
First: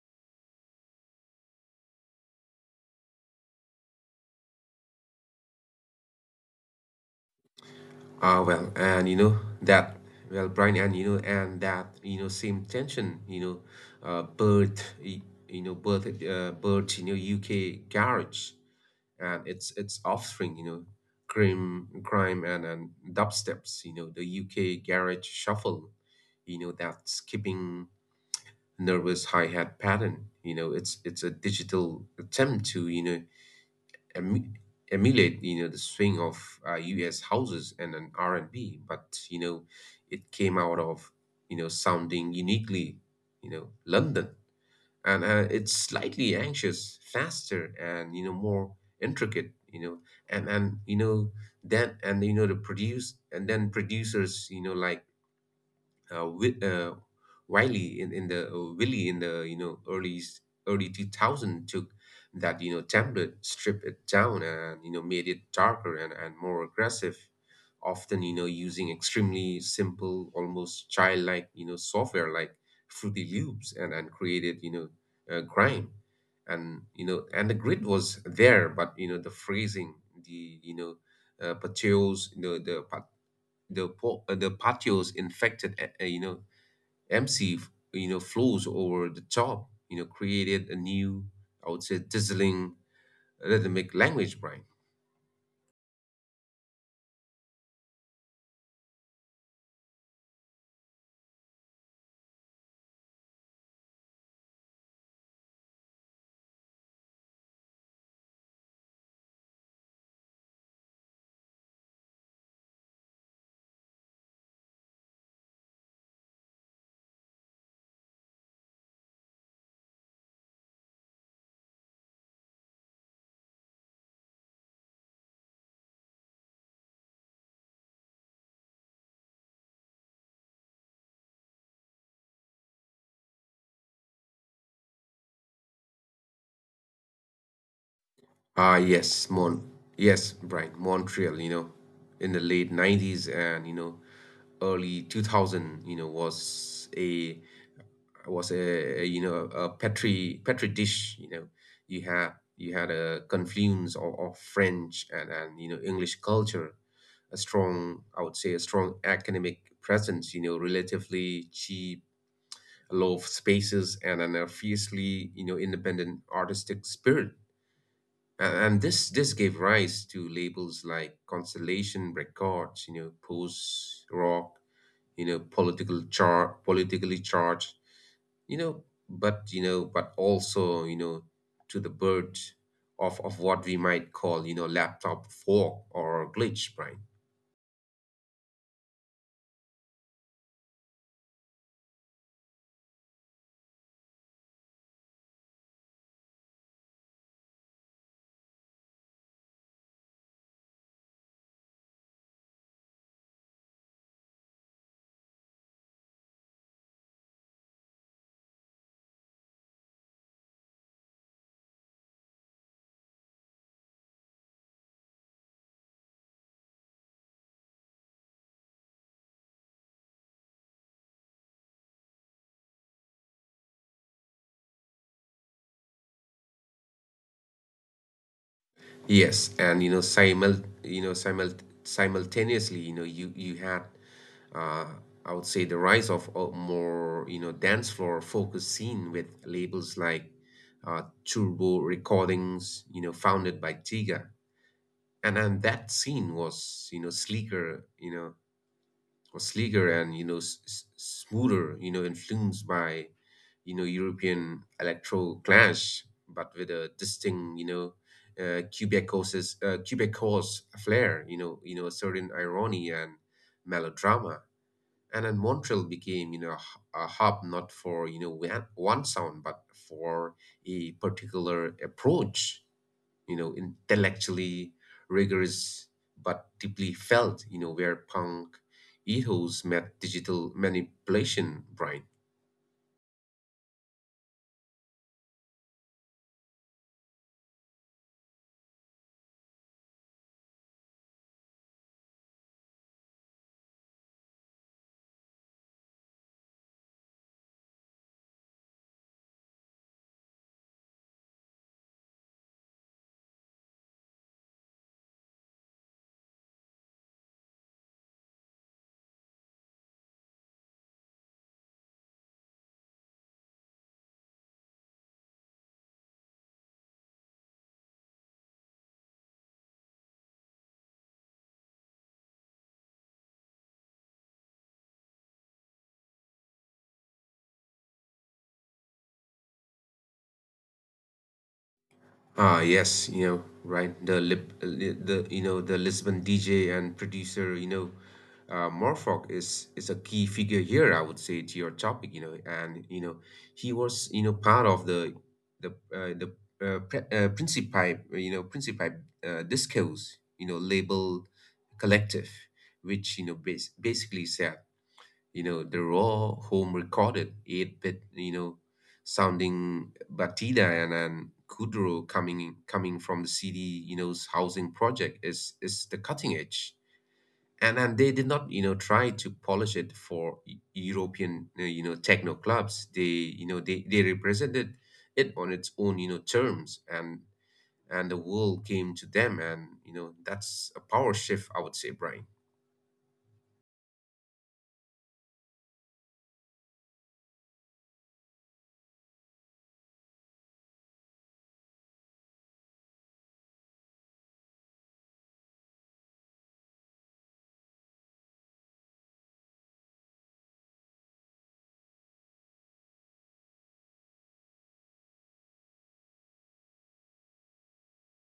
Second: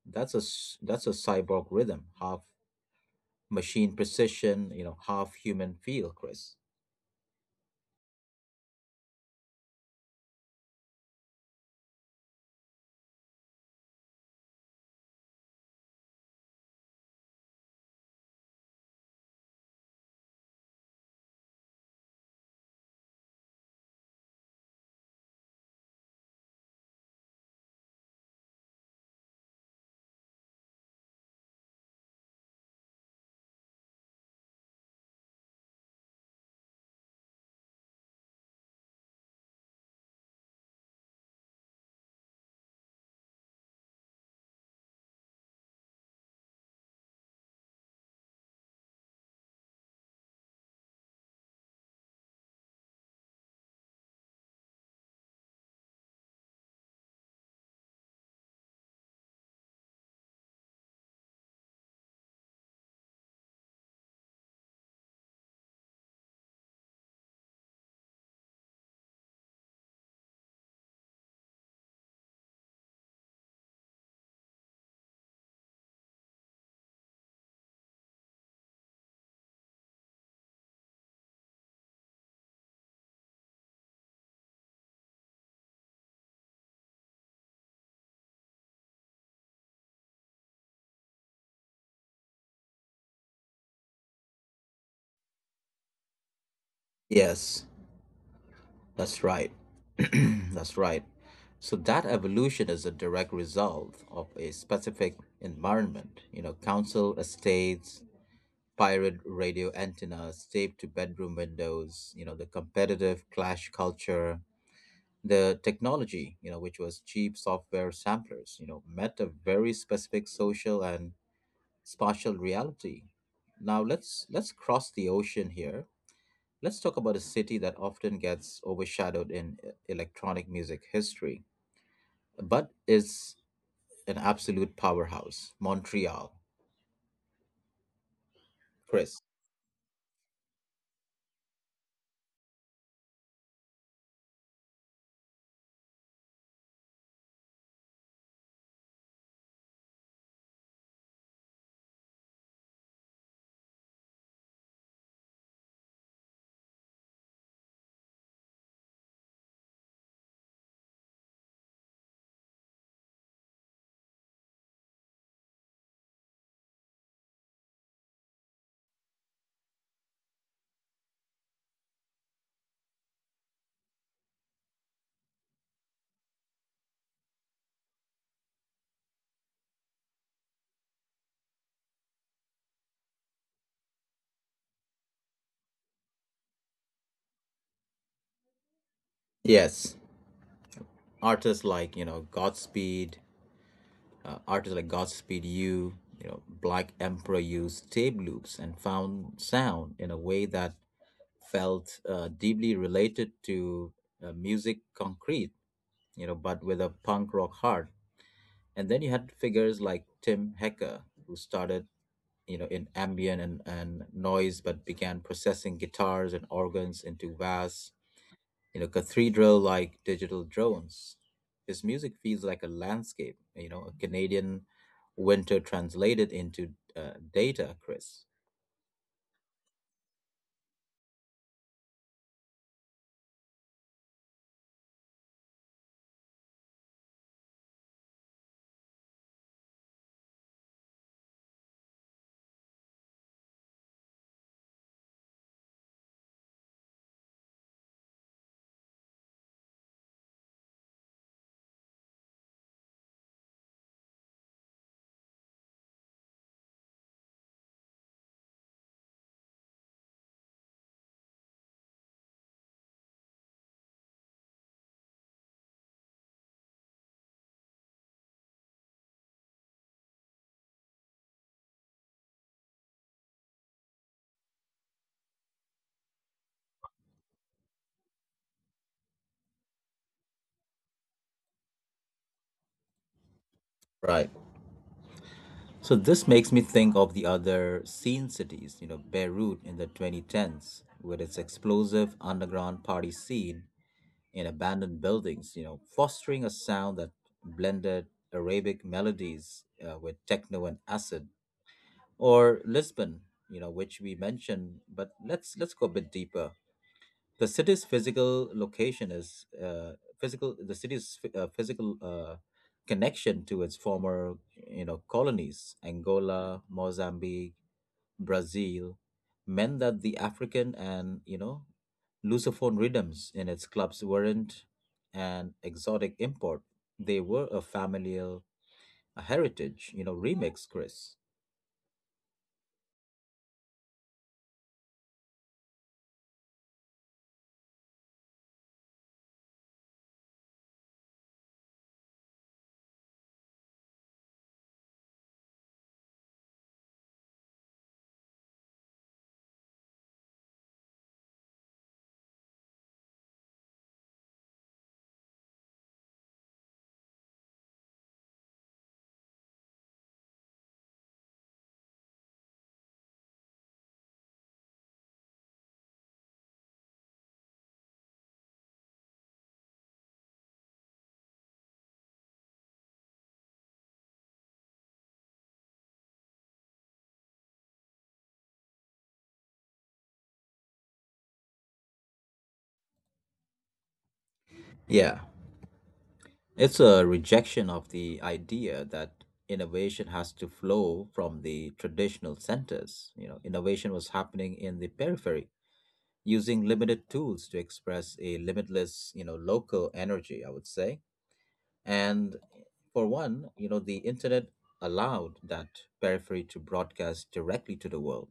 S1: That's a s- that's a cyborg rhythm, half machine precision, you know, half human feel, Chris.
S2: Ah, well, and you know that, well, Brian, and you know, and that, you know, same tension, you know, uh, birth, y- you know, birth, uh, birth, you know, U K garage, and its its offspring, you know, crime, crime, and and dubsteps, you know, the U K garage shuffle, you know, that skipping nervous hi hat pattern. you know, it's it's a digital attempt to, you know, emu- emulate, you know the swing of uh, U S houses and an R and B. But, you know it came out of, you know sounding uniquely, you know London and, uh, it's slightly anxious, faster, and, you know more intricate. You know and and you know that, and you know the produce and then producers, you know like uh, wi- uh, Wiley in, in the, uh, Willie in the, you know early s- early two thousand, took that, you know template, stripped it down, and, you know made it darker, and, and more aggressive. Often, you know using extremely simple, almost childlike, you know software like Fruity Loops, and and created, you know uh, grime. And you know And the grid was there, but, you know the phrasing, the you know uh, pateos, you know the the po- uh, the patios infected, uh, uh, you know M C f- you know flows over the top, you know created a new, I would say, dazzling rhythmic language, Brian.
S1: Yes, that's right. That's right. So that evolution is a direct result of a specific environment. You know, council estates, pirate radio antennas taped to bedroom windows, you know, the competitive clash culture, the technology, you know, which was cheap software samplers, you know, met a very specific social and spatial reality. Now let's let's cross the ocean here. Let's talk about a city that often gets overshadowed in e- electronic music history, but is an absolute powerhouse, Montreal.
S2: ah
S1: Chris.
S2: yes Mon yes, Brian, Montreal, you know in the late nineties and, you know early two thousands, you know was a was a, a, you know a petri petri dish. you know you had you had a confluence of, of French, and, and you know English culture. A strong, I would say, a strong academic presence, you know relatively cheap low spaces, and an a fiercely, you know independent artistic spirit. And, and this this gave rise to labels like Constellation Records, you know post rock, you know political char- politically charged, you know but you know but also, you know to the birth of of what we might call, you know laptop fork or glitch, Brian.
S1: Yes, artists like, you know, Godspeed, uh, artists like Godspeed You, you know, Black Emperor used tape loops and found sound in a way that felt uh, deeply related to uh, music concrete, you know, but with a punk rock heart. And then you had figures like Tim Hecker, who started, you know, in ambient and, and noise, but began processing guitars and organs into vast, you know, cathedral like digital drones. His music feels like a landscape, you know, a Canadian winter translated into uh, data, Chris.
S2: Yes, and, you know simul you know simul simultaneously, you know you you had, uh I would say, the rise of a more, you know dance floor focused scene with labels like uh, Turbo Recordings, you know founded by Tiga. And and that scene was, you know sleeker, you know Or sleeker and, you know s- s- smoother, you know influenced by, you know European electro clash, but with a distinct, you know uh, quebecose's uh, quebecose flair, you know you know a certain irony and melodrama. And then Montreal became, you know a hu- a hub, not for, you know one one sound, but for a particular approach, you know, intellectually rigorous but deeply felt, you know, where punk ethos met digital manipulation, Brian.
S1: Right. So this makes me think of the other scene cities, you know, Beirut in the twenty tens, with its explosive underground party scene in abandoned buildings, you know, fostering a sound that blended Arabic melodies uh, with techno and acid. Or Lisbon, you know, which we mentioned, but let's let's go a bit deeper. The city's physical location is uh, physical. The city's phy- uh, physical uh, connection to its former, you know, colonies, Angola, Mozambique, Brazil, meant that the African and, you know, Lusophone rhythms in its clubs weren't an exotic import. They were a familial, a heritage, you know, remix, Chris.
S2: Ah, yes, you know, right. The lip, li- the you know, the Lisbon D J and producer, you know, uh, Morfog is is a key figure here, I would say, to your topic, you know, and you know, he was, you know, part of the the uh, the uh, pre uh, Principi, you know, Principi uh, Discos, you know, label collective, which, you know, bas basically sa you know, the raw home recorded eight-bit, you know, sounding Batida and, and Kuduro coming coming from the C D, you know's housing project is is the cutting edge. And and they did not, you know, try to polish it for E- European, uh, you know, techno clubs. They, you know, they they represented it on its own, you know, terms, and and the world came to them, and, you know that's a power shift, I would say, Brian.
S1: Yeah. It's a rejection of the idea that innovation has to flow from the traditional centers. You know, innovation was happening in the periphery, using limited tools to express a limitless, you know, local energy, I would say. And for one, you know, the internet allowed that periphery to broadcast directly to the world,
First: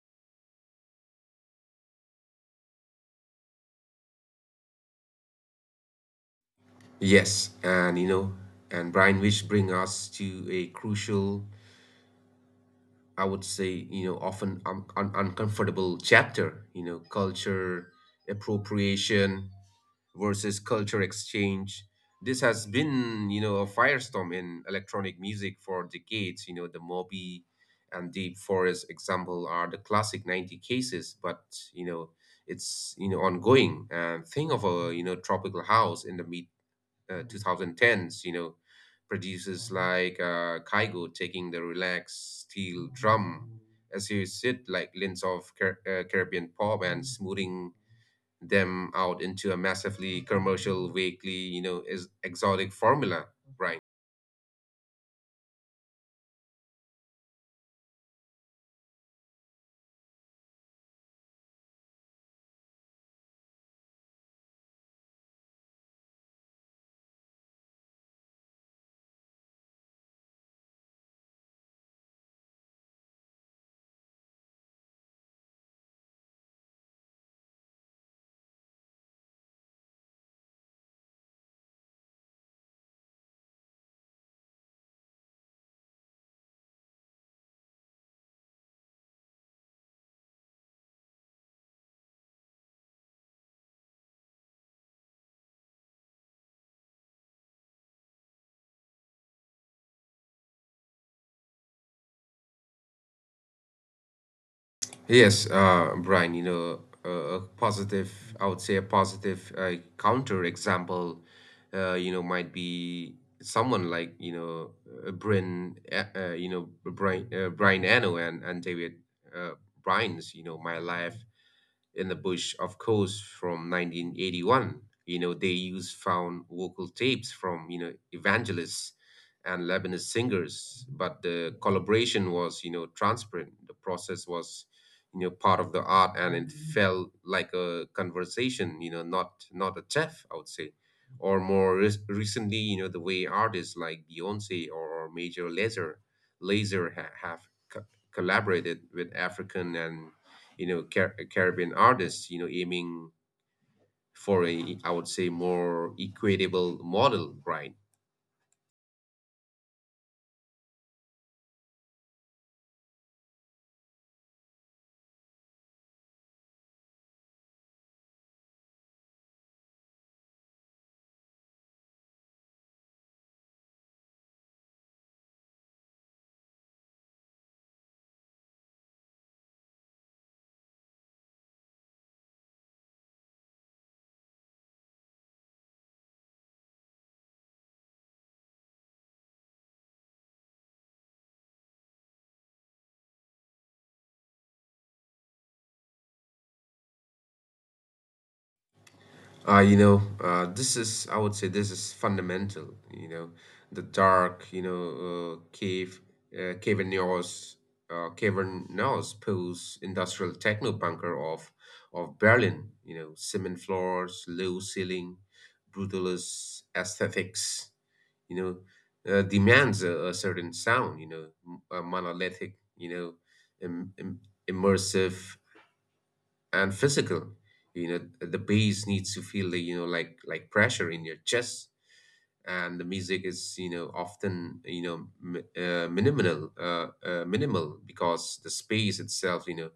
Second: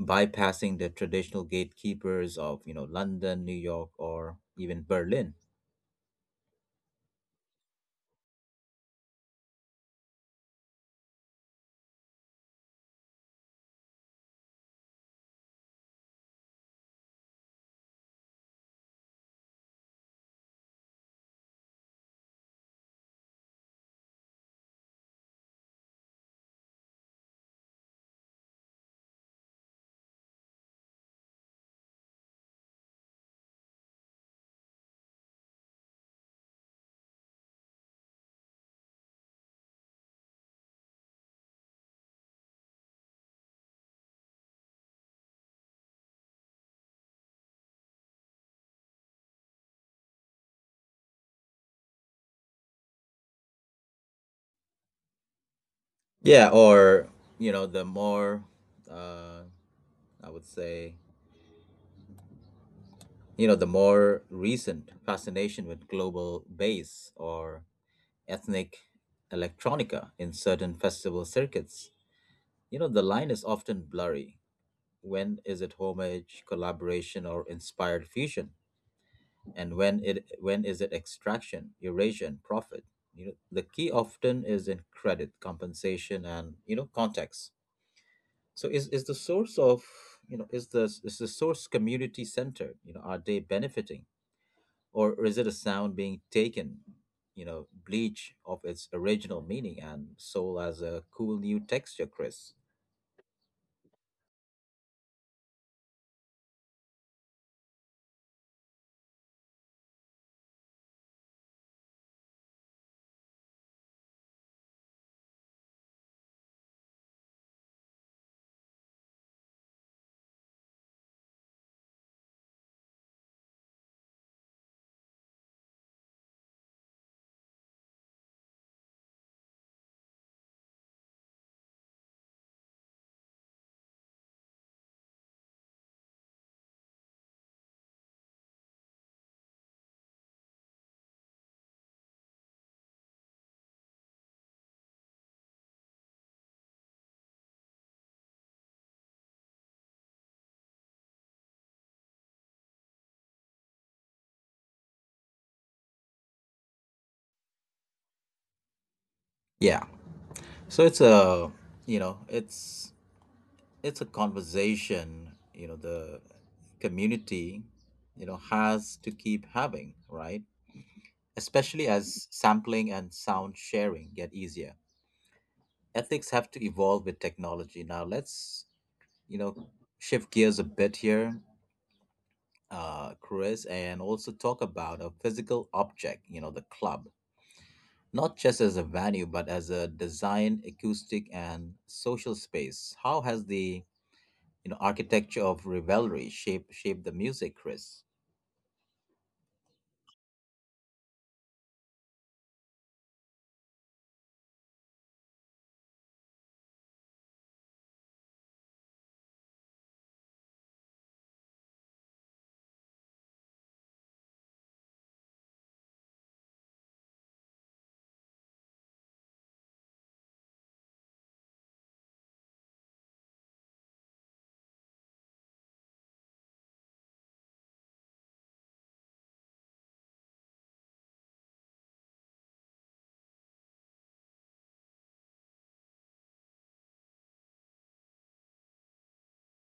S1: bypassing the traditional gatekeepers of, you know, London, New York, or even Berlin.
S2: Yes, and, you know, and Brian, which bring us to a crucial, I would say, you know, often un un uncomfortable chapter, you know, culture appropriation versus culture exchange. This has been, you know, a firestorm in electronic music for decades. You know, the Moby and Deep Forest example are the classic ninety cases, but, you know, it's, you know, ongoing. And think of a, you know, tropical house in the mid uh, two thousand tens, you know, producers like uh, Kygo taking the relaxed steel drum as you sit like lints of Car- uh, Caribbean pop and smoothing them out into a massively commercial, vaguely, you know, is exotic formula, right?
S1: Yeah, or, you know, the more, uh, I would say, you know, the more recent fascination with global bass or ethnic electronica in certain festival circuits. You know, the line is often blurry. When is it homage, collaboration, or inspired fusion? And when it when is it extraction, erasure, and profit? You know, the key often is in credit, compensation, and, you know, context. So is is the source of you know is the, is the source community centered? You know, are they benefiting? Or is it a sound being taken, you know, bleach of its original meaning and sold as a cool new texture, Chris?
S2: Yes, uh, Brian, you know, uh, a positive, I would say a positive uh, counter example, uh, you know, might be someone like, you know, uh, Bryn, uh, uh, you know, Brian, uh, Brian Eno and, and David uh, Bryan's, you know, My Life in the Bush, of course, from nineteen eighty-one. You know, they used found vocal tapes from, you know, evangelists and Lebanese singers, but the collaboration was, you know, transparent. The process was, you know, part of the art, and it felt like a conversation, you know, not not a chef, I would say. Or more re- recently, you know, the way artists like Beyonce or Major Lazer, Laser ha- have co- collaborated with African and you know Car- Caribbean artists, you know, aiming for a, I would say, more equitable model, right?
S1: Yeah. So it's a, you know, it's it's a conversation, you know, the community, you know, has to keep having, right? Especially as sampling and sound sharing get easier. Ethics have to evolve with technology. Now let's, you know, shift gears a bit here, uh, Chris, and also talk about a physical object, you know, the club, not just as a venue, but as a design, acoustic, and social space. How has the, you know, architecture of revelry shaped shaped the music, Chris?
S2: Uh, you know, uh, this is, I would say, this is fundamental. You know, the dark, you know, uh, cave, uh, cavernous, uh, cavernous pose, industrial techno bunker of of Berlin. You know, cement floors, low ceiling, brutalist aesthetics. You know, uh, Demands a, a certain sound. You know, m- a monolithic. You know, Im- im- Immersive and physical. You know, the bass needs to feel the, you know, like like pressure in your chest, and the music is, you know, often, you know, mi- uh, minimal, uh, uh, minimal, because the space itself, you know,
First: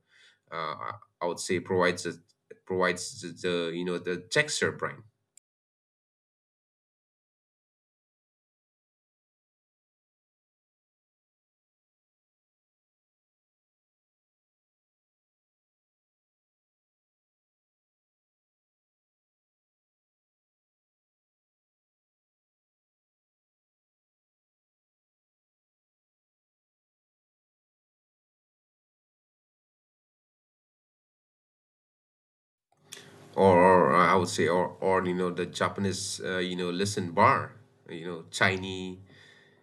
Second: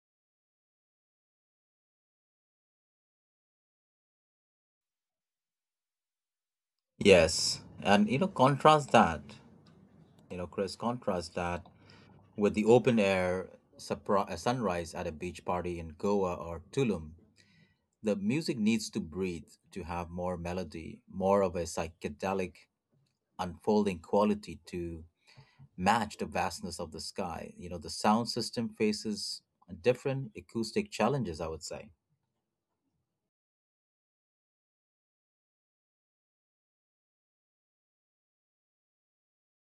S2: uh, I I would say provides a, provides the, the, you know, the texture, Brian.
S1: Yes, and you know, contrast that, you know, Chris, contrast that with the open air supri- uh, sunrise at a beach party in Goa or Tulum. The music needs to breathe, to have more melody, more of a psychedelic unfolding quality to match the vastness of the sky. You know, the sound system faces different acoustic challenges, I would say.
S2: Or, or uh, I would say, or, or you know, the Japanese, uh, you know, listen bar, you know, tiny,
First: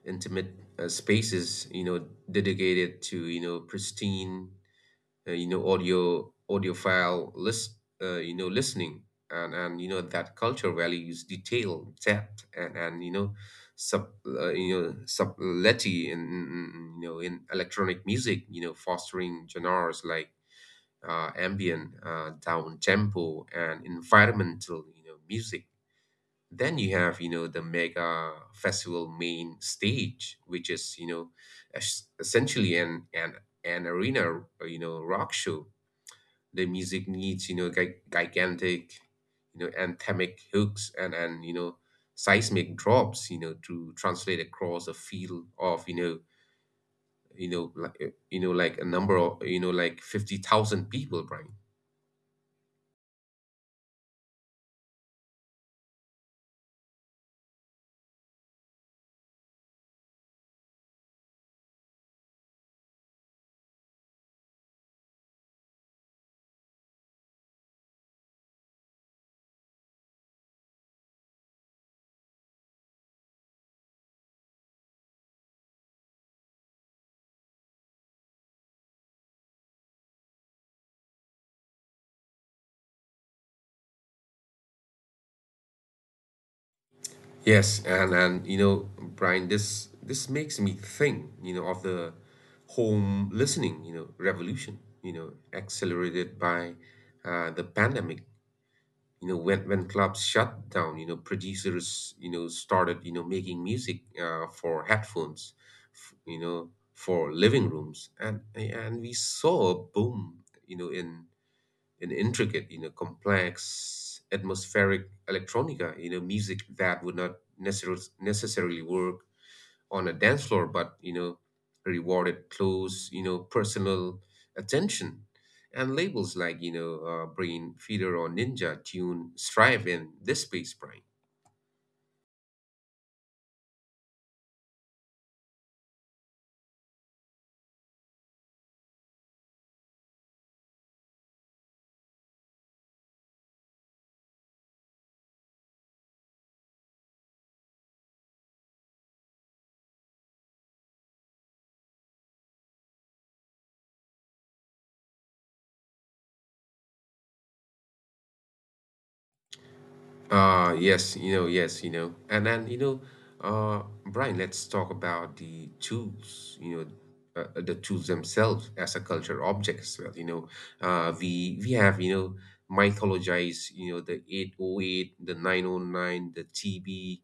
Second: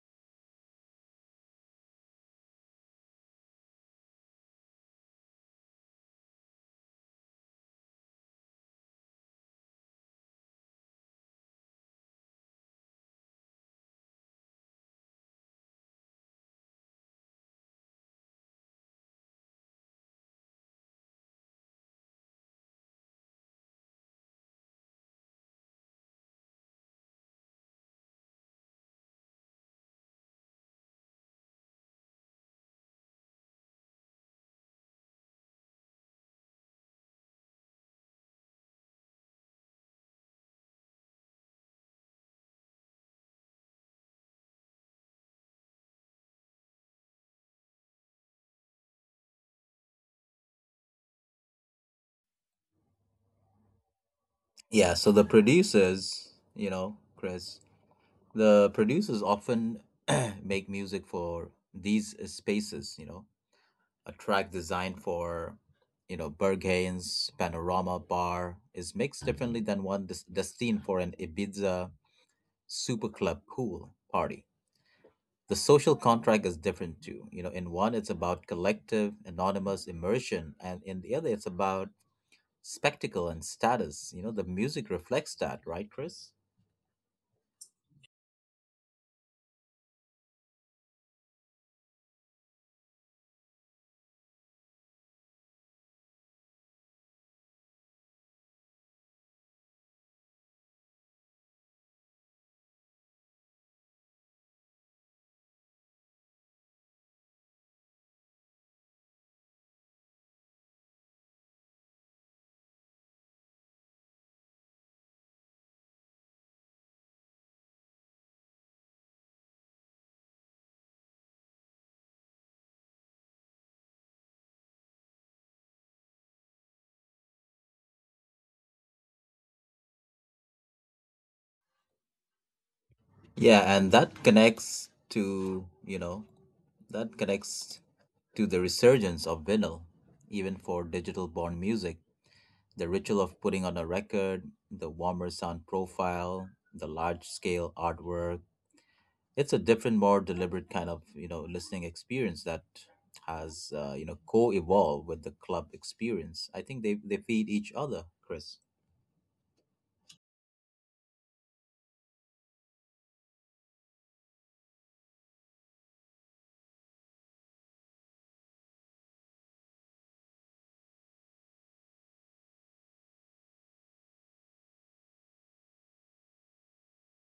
S2: intimate uh, spaces, you know, dedicated to, you know, pristine, uh, you know audio audiophile list, uh, you know listening. And and you know, that culture values detail, depth, and and you know, sub uh, you know subtlety in in- you know, in electronic music, you know, fostering genres like uh, ambient, uh, down tempo, and environmental, you know, music. Then you have, you know, the mega festival main stage, which is, you know, es- essentially an an an arena uh, you know, rock show. The music needs, you know, gi- gigantic, you know, anthemic hooks and and you know, seismic drops, you know, to translate across a field of, you know, you know, like uh, you know, like a number of, you know, like fifty thousand people, Brian.
S1: Yeah, so the producers, you know, Chris, the producers often make music for these spaces, you know. A track designed for, you know, Berghain's panorama bar is mixed differently than one des- destined for an Ibiza superclub pool party. The social contract is different too. You know, in one it's about collective anonymous immersion, and in the other it's about spectacle and status. You know, the music reflects that, right, Chris?
S2: Yes, and and you know, Brian, this this makes me think, you know, of the home listening, you know, revolution, you know, accelerated by uh, the pandemic. You know, when when clubs shut down, you know, producers, you know, started, you know, making music uh, for headphones, f- you know for living rooms. And and we saw a boom, you know, in in intricate, you know, complex, atmospheric electronica, you know, music that would not necessarily necessarily work on a dance floor, but, you know, rewarded close, you know, personal attention. And labels like, you know, uh, Brain Feeder or Ninja Tune Strive in this space, Brian.
S1: Yeah, and that connects to you know that connects to the resurgence of vinyl, even for digital born music. The ritual of putting on a record, the warmer sound profile, the large scale artwork. It's a different, more deliberate kind of, you know, listening experience that has, uh, you know, co-evolved with the club experience. I think they, they feed each other, Chris.
S2: Uh yes, you know, yes, you know. And then, you know, uh Brian, let's talk about the tools, you know, uh, uh, the tools themselves as a culture object as well, you know. Uh we we have, you know, mythologized, you know, the eight oh eight, the nine oh nine, the T B,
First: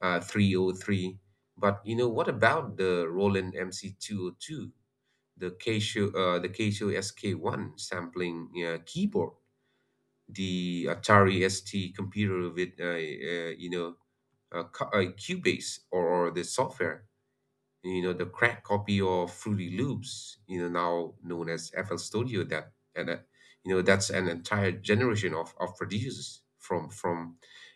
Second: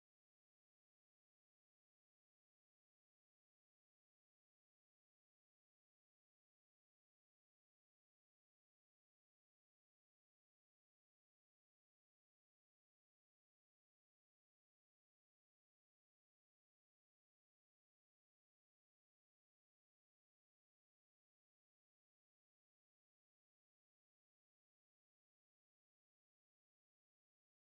S2: uh, three oh three. But you know, what about the Roland M C two oh two, the Casio, uh, the Casio S K one sampling uh, keyboard, the Atari S T computer with, uh, uh, you know, uh, cu- uh, Cubase, or, or the software? You know, the cracked copy of Fruity Loops, you know, now known as F L Studio. That, and uh, you know, that's an entire generation of of producers from from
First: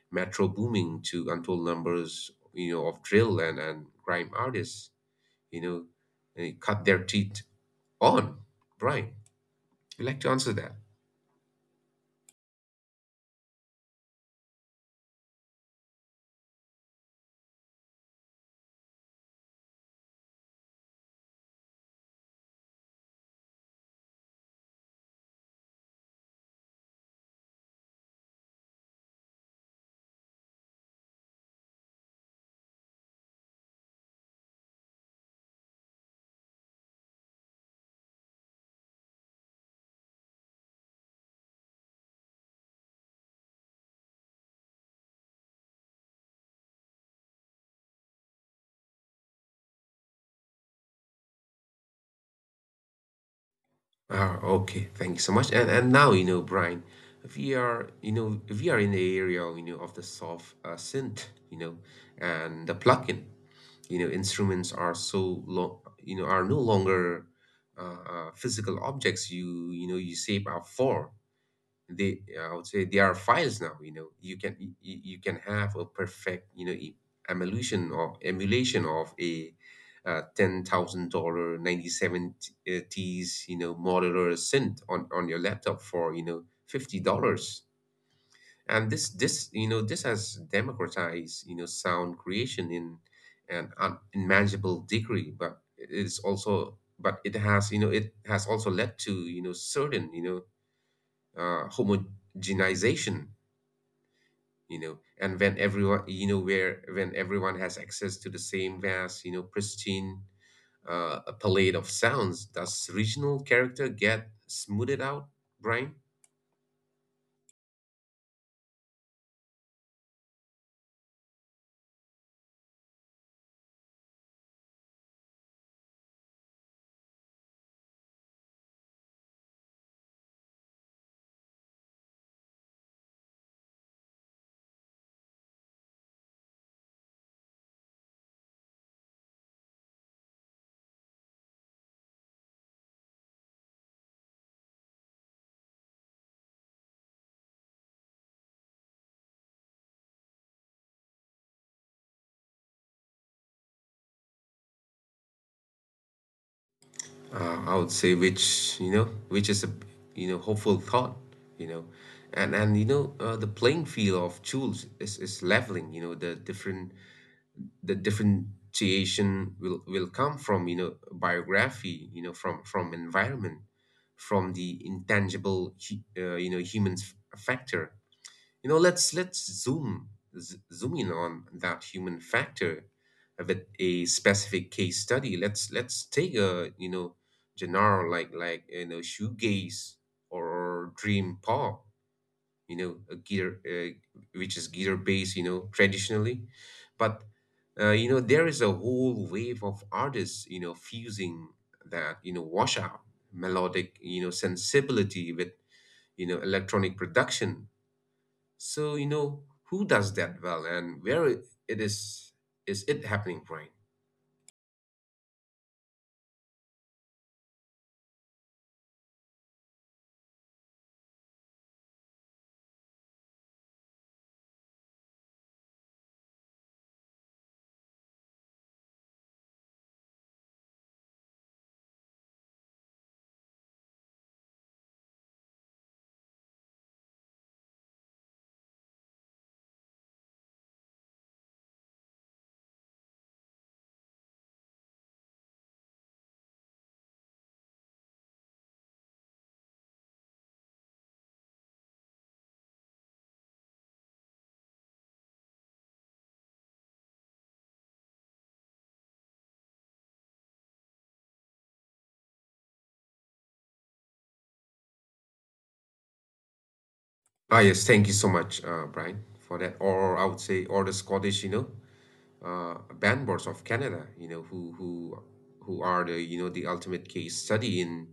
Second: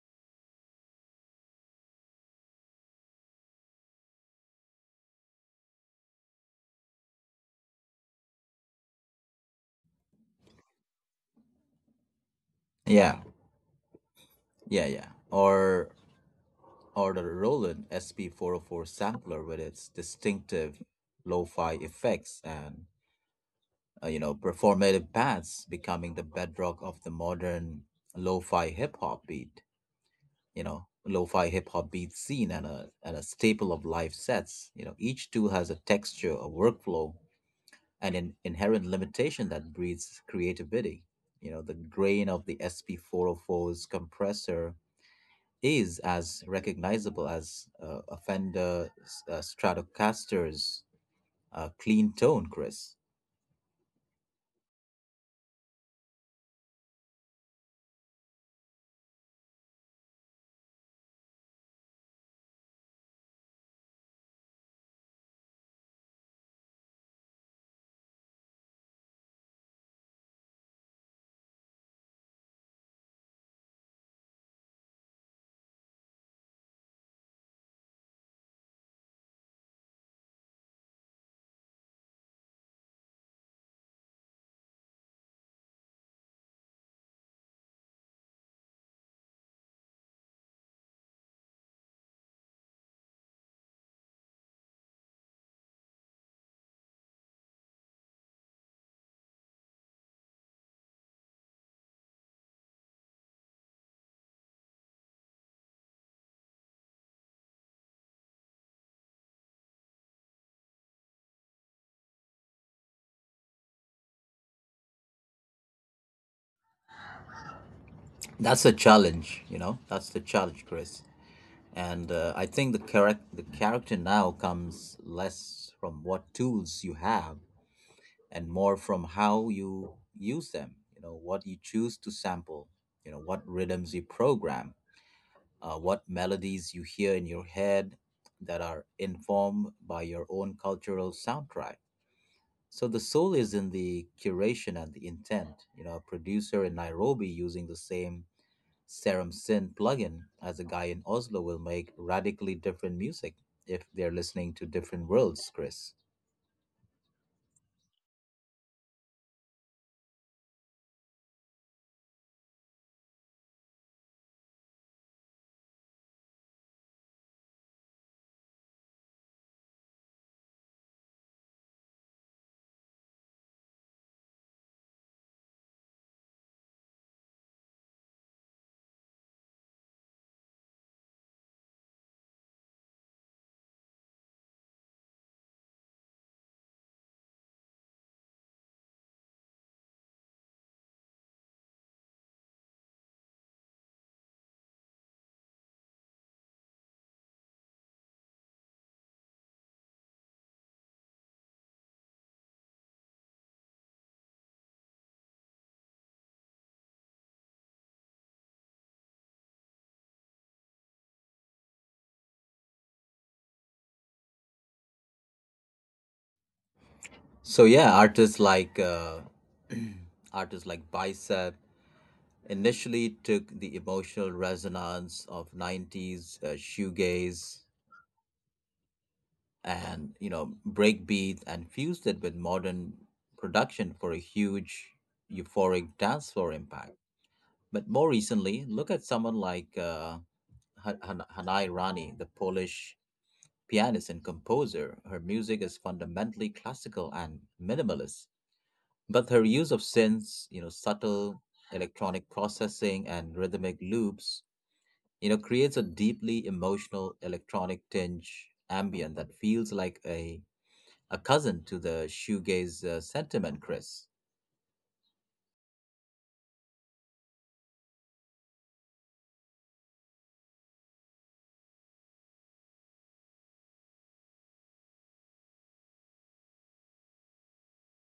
S2: Metro Booming to untold numbers, you know, of drill and and grime artists, you know, they cut their teeth on. Brian, you like to answer that?
S1: Yeah, yeah, yeah. Or or the Roland S P four oh four sampler with its distinctive lo-fi effects and, uh, you know, performative pads becoming the bedrock of the modern lo-fi hip hop beat. you know, lo-fi hip-hop beat scene, and a and a staple of live sets. You know, each tool has a texture, a workflow, and an inherent limitation that breeds creativity. You know, the grain of the sp four's compressor is as recognizable as uh, a Fender uh, Stratocaster's uh, clean tone, Chris.
S2: Ah, okay. Thank you so much. And and now, you know, Brian, if we are you know if we are in the area, you know, of the soft uh, synth, you know, and the plugin. You know, instruments are so long, you know, are no longer uh, uh, physical objects. You you know you shape are for they I would say, they are files now. You know, you can you, you can have a perfect, you know, e- emulation or emulation of a uh, ten thousand dollar ninety seven T's, you know, modular synth on on your laptop for, you know, fifty dollars. And this this, you know, this has democratized, you know, sound creation in an unimaginable degree. But it's also, but it has, you know, it has also led to, you know, certain, you know, uh, homogenization, you know. And when everyone, you know, where when everyone has access to the same vast, you know, pristine uh, palette of sounds, does regional character get smoothed out, Brian?
S1: That's the challenge, you know. That's the challenge, Chris. And uh, I think the character the character now comes less from what tools you have and more from how you use them. You know, what you choose to sample, you know, what rhythms you program, uh, what melodies you hear in your head that are informed by your own cultural soundtrack. So the soul is in the curation and the intent. You know, a producer in Nairobi using the same Serum synth plugin as a guy in Oslo will make radically different music if they're listening to different worlds, Chris.
S2: uh, I would say, which, you know, which is a, you know, hopeful thought, you know. And and you know, uh, the playing field of tools is, is leveling. You know, the different, the differentiation will will come from, you know, biography, you know, from from environment, from the intangible hu- uh, you know, humans factor. You know, let's let's zoom, z- zoom in on that human factor with a specific case study. Let's let's take a, you know, genre like like you know, shoegaze or dream pop. You know, a guitar, uh, which is guitar based. You know, traditionally, but uh, you know, there is a whole wave of artists, you know, fusing that, you know, washout melodic, you know, sensibility with, you know, electronic production. So, you know, who does that well, and where it it is is it happening, Brian?
S1: So yeah, artists like uh, artists like Bicep initially took the emotional resonance of nineties uh, shoegaze and, you know, breakbeat and fused it with modern production for a huge, euphoric dance floor impact. But more recently, look at someone like uh, Han- Han- Hanai Rani, the Polish pianist and composer. Her music is fundamentally classical and minimalist. But her use of synths, you know, subtle electronic processing and rhythmic loops, you know, creates a deeply emotional electronic tinge ambient that feels like a a cousin to the shoegaze uh, sentiment, Chris.
S2: Ah yes, thank you so much, uh, Brian, for that. Or I would say, or the Scottish, you know, uh, bandboards of Canada, you know, who who who are, the you know, the ultimate case study in,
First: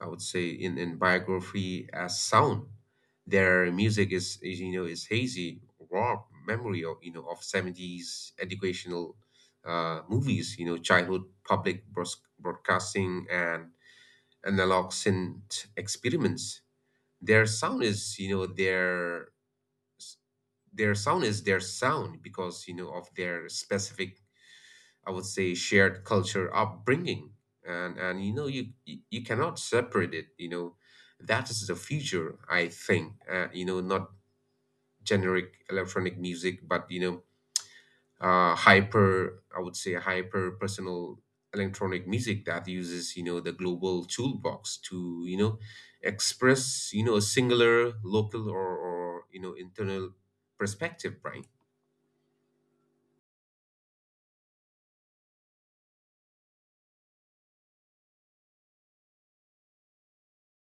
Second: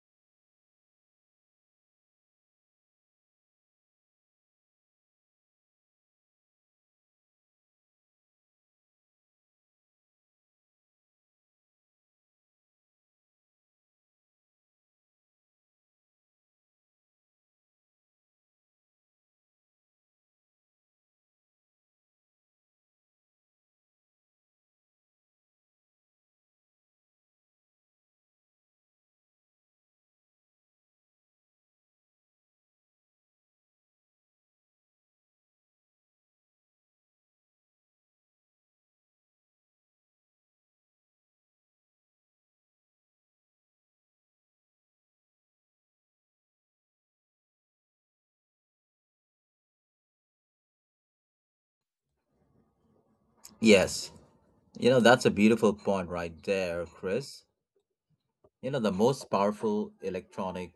S2: I would say, in in biography as sound. Their music is, is you know, is hazy, raw memory of, you know, of seventies educational uh, movies, you know, childhood public broadcasting, and analog experiments. Their sound is, you know, their their sound is their sound because, you know, of their specific, I would say, shared culture upbringing, and and you know, you you you cannot separate it. You know, that is the future, I think. Uh, you know, not generic electronic music, but, you know, uh, hyper, I would say, hyper personal electronic music that uses, you know, the global toolbox to, you know, express, you know, a singular local, or, or you know, internal perspective, right?
S1: Yes, you know, that's a beautiful point right there, Chris. You know, the most powerful electronic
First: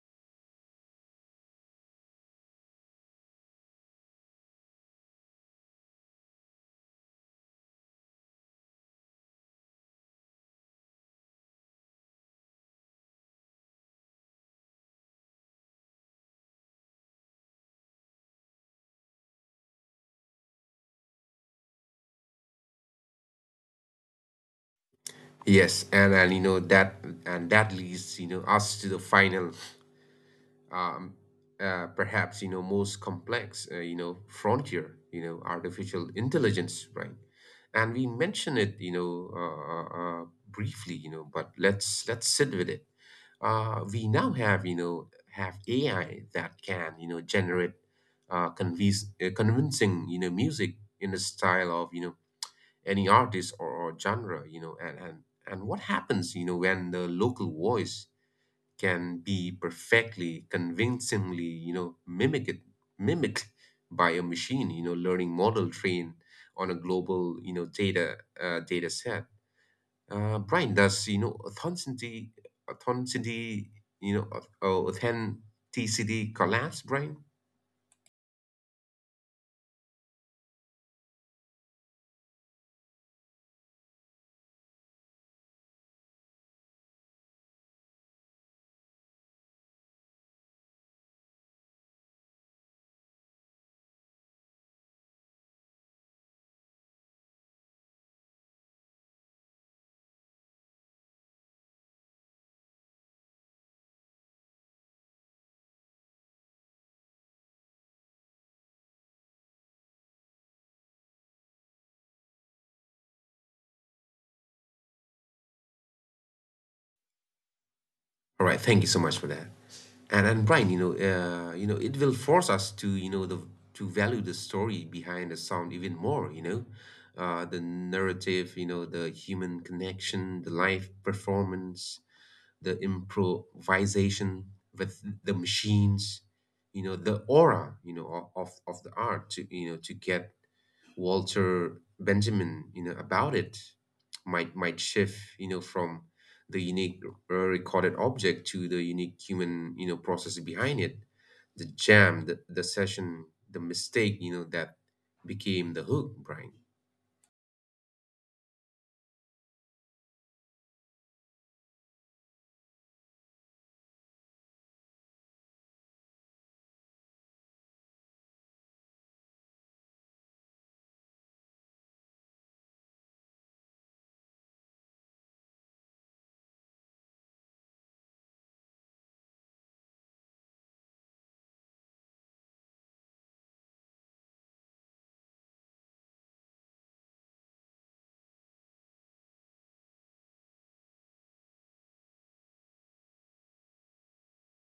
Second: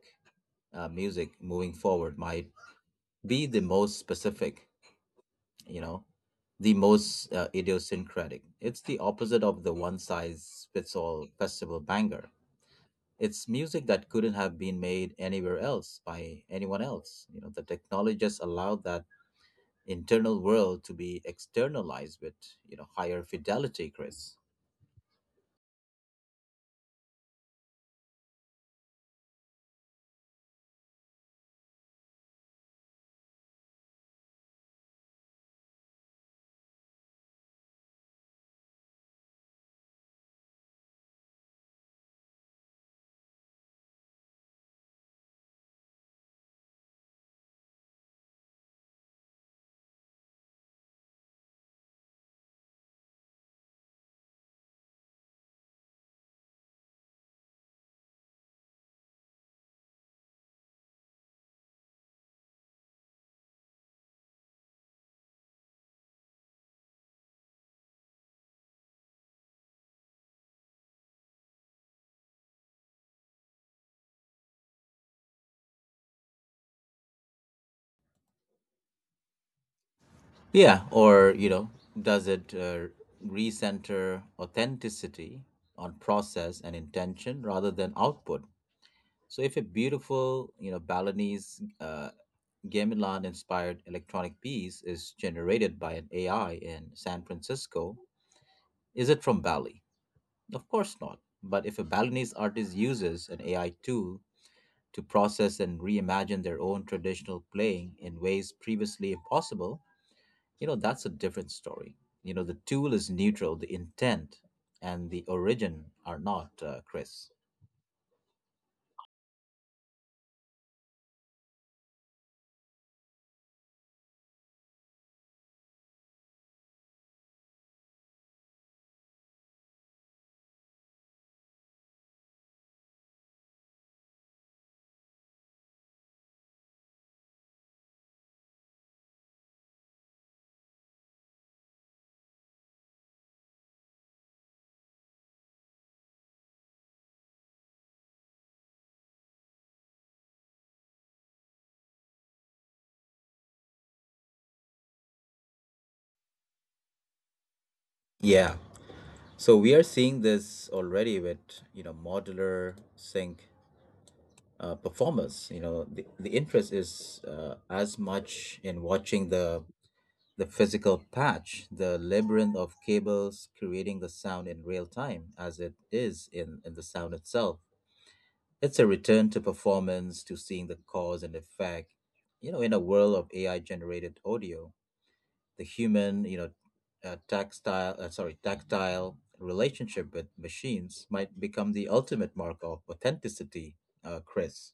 S1: uh, music moving forward might be the most specific, you know, the most uh, idiosyncratic. It's the opposite of the one size fits all festival banger. It's music that couldn't have been made anywhere else by anyone else. You know, the technology just allowed that internal world to be externalized with, you know, higher fidelity, Chris.
S2: Yes, and and you know, that and that leads, you know, us to the final um, uh, perhaps, you know, most complex, uh, you know, frontier, you know, artificial intelligence, right? And we mention it, you know uh, uh, uh, briefly, you know, but let's let's sit with it. Uh, we now have, you know have A I that can, you know, generate, uh, convince, uh, convincing, you know, music in the style of, you know, any artist or, or genre, you know. and and and what happens, you know, when the local voice can be perfectly, convincingly, you know, mimicked mimicked by a machine, you know, learning model trained on a global, you know, data, uh, data set, uh, Brian? Does, you know, authenticity authenticity you know au- authenticity collapse, Brian?
S1: Yeah, or, you know, does it uh, recenter authenticity on process and intention rather than output? So if a beautiful, you know, Balinese uh, gamelan inspired electronic piece is generated by an A I in San Francisco, is it from Bali? Of course not. But if a Balinese artist uses an A I tool to process and reimagine their own traditional playing in ways previously impossible, you know, that's a different story. You know, the tool is neutral, the intent and the origin are not, uh, Chris.
S2: All right, thank you so much for that. And and Brian, you know, uh, you know, it will force us to, you know, the to value the story behind the sound even more. You know, uh, the narrative, you know, the human connection, the live performance, the improvisation with the machines, you know, the aura, you know, of, of the art to, you know, to get Walter Benjamin, you know, about it, might might shift, you know, from the unique uh, recorded object to the unique human, you know, process behind it. The jam, the, the session, the mistake, you know, that became the hook, Brian.
S1: Yeah. So we are seeing this already with, you know, modular sync uh, performers. You know, the, the interest is, uh, as much in watching the the physical patch, the labyrinth of cables creating the sound in real time as it is in, in the sound itself. It's a return to performance, to seeing the cause and effect. You know, in a world of A I generated audio, the human, you know, uh, tactile, uh, sorry, tactile relationship with machines might become the ultimate mark of authenticity, uh, Chris.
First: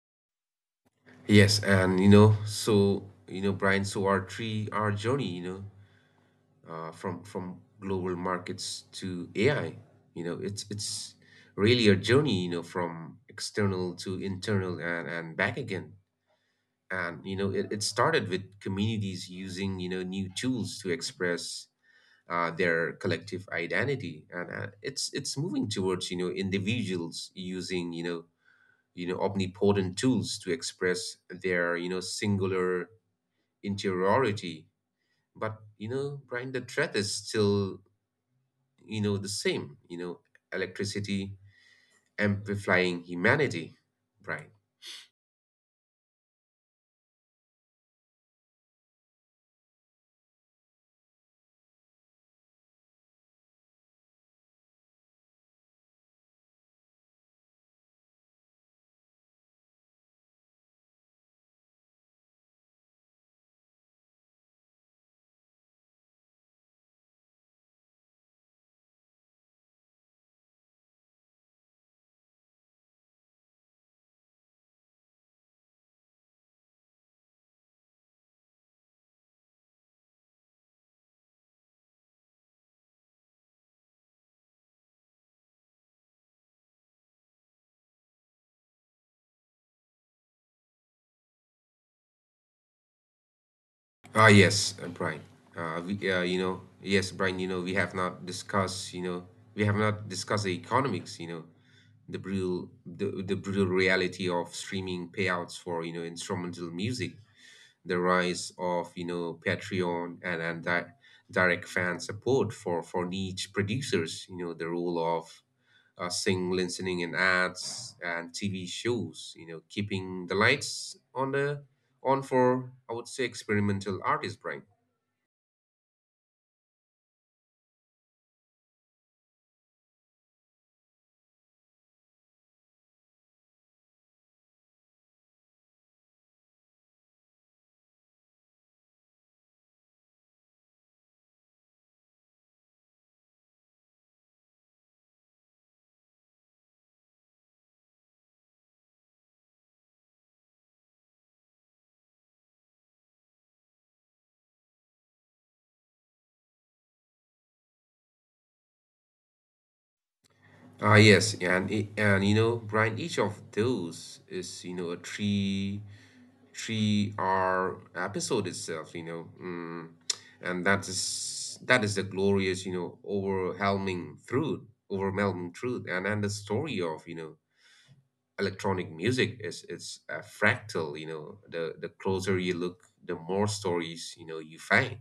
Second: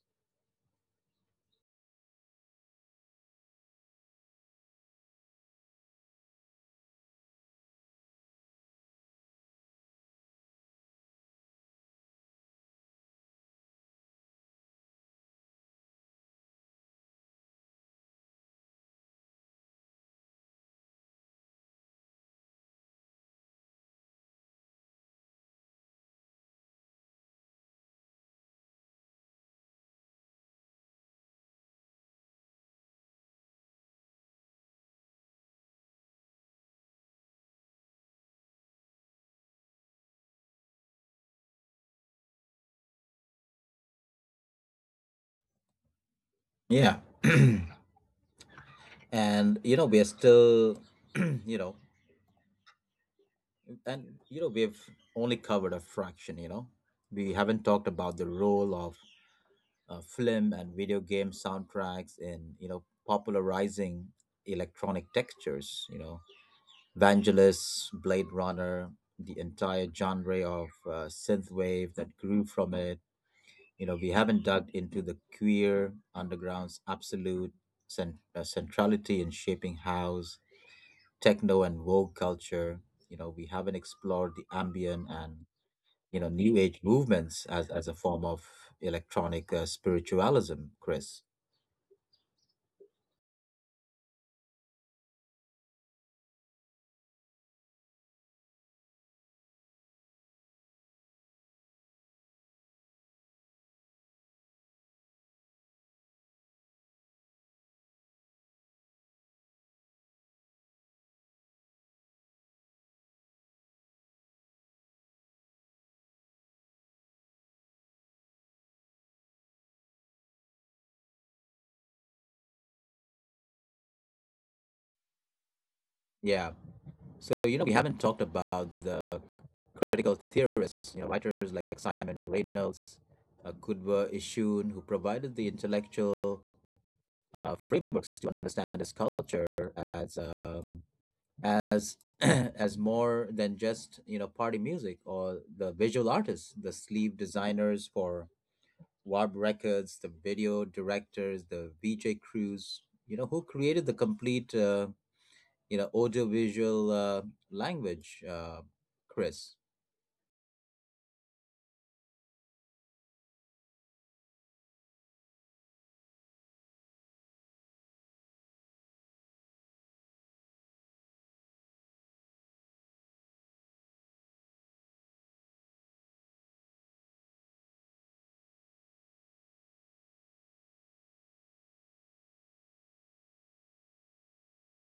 S2: Yes, and you know, so, you know, Brian, so our three our journey, you know, uh, from from global markets to A I. You know, it's it's really a journey. You know, from external to internal, and and back again. And you know, it, it started with communities using, you know, new tools to express uh, their collective identity, and uh, it's it's moving towards, you know, individuals using, you know you know, omnipotent tools to express their, you know, singular interiority. But you know, Brian, the threat is still, you know, the same, you know, electricity amplifying humanity, Brian.
S1: Yeah. And, you know, we are still, you know, and, you know, we've only covered a fraction, you know. We haven't talked about the role of uh, film and video game soundtracks and, you know, popularizing electronic textures, you know, Vangelis, Blade Runner, the entire genre of uh, synthwave that grew from it. You know, we haven't dug into the queer underground's absolute cent- uh, centrality in shaping house, techno and woke culture. You know, we haven't explored the ambient and, you know, new age movements as as a form of electronic uh, spiritualism, Chris.
S2: Ah, yes, uh, Brian. Uh, we, uh, you know, yes, Brian, you know, we have not discussed, you know, we have not discussed the economics, you know, the brutal, the, the brutal reality of streaming payouts for, you know, instrumental music, the rise of, you know, Patreon and, and di- direct fan support for, for niche producers, you know, the role of uh, sing listening in ads and T V shows, you know, keeping the lights on the on for I would say experimental artist brain.
S1: Yeah, so, you know, we haven't talked about the critical theorists, you know, writers like Simon Reynolds, uh, Kudwa Ishun, who provided the intellectual uh, frameworks to understand this culture as uh, as as more than just, you know, party music. Or the visual artists, the sleeve designers for Warp Records, the video directors, the V J crews, you know, who created the complete uh, you know, audiovisual uh, language, uh, Chris.
S2: Ah, yes, and e- and you know Brian, each of those is you know a three three hour episode itself, you know, mm, and that is that is the glorious, you know, overwhelming truth, overwhelming truth, and and the story of, you know, electronic music is it's a fractal. You know, the the closer you look the more stories you know you find.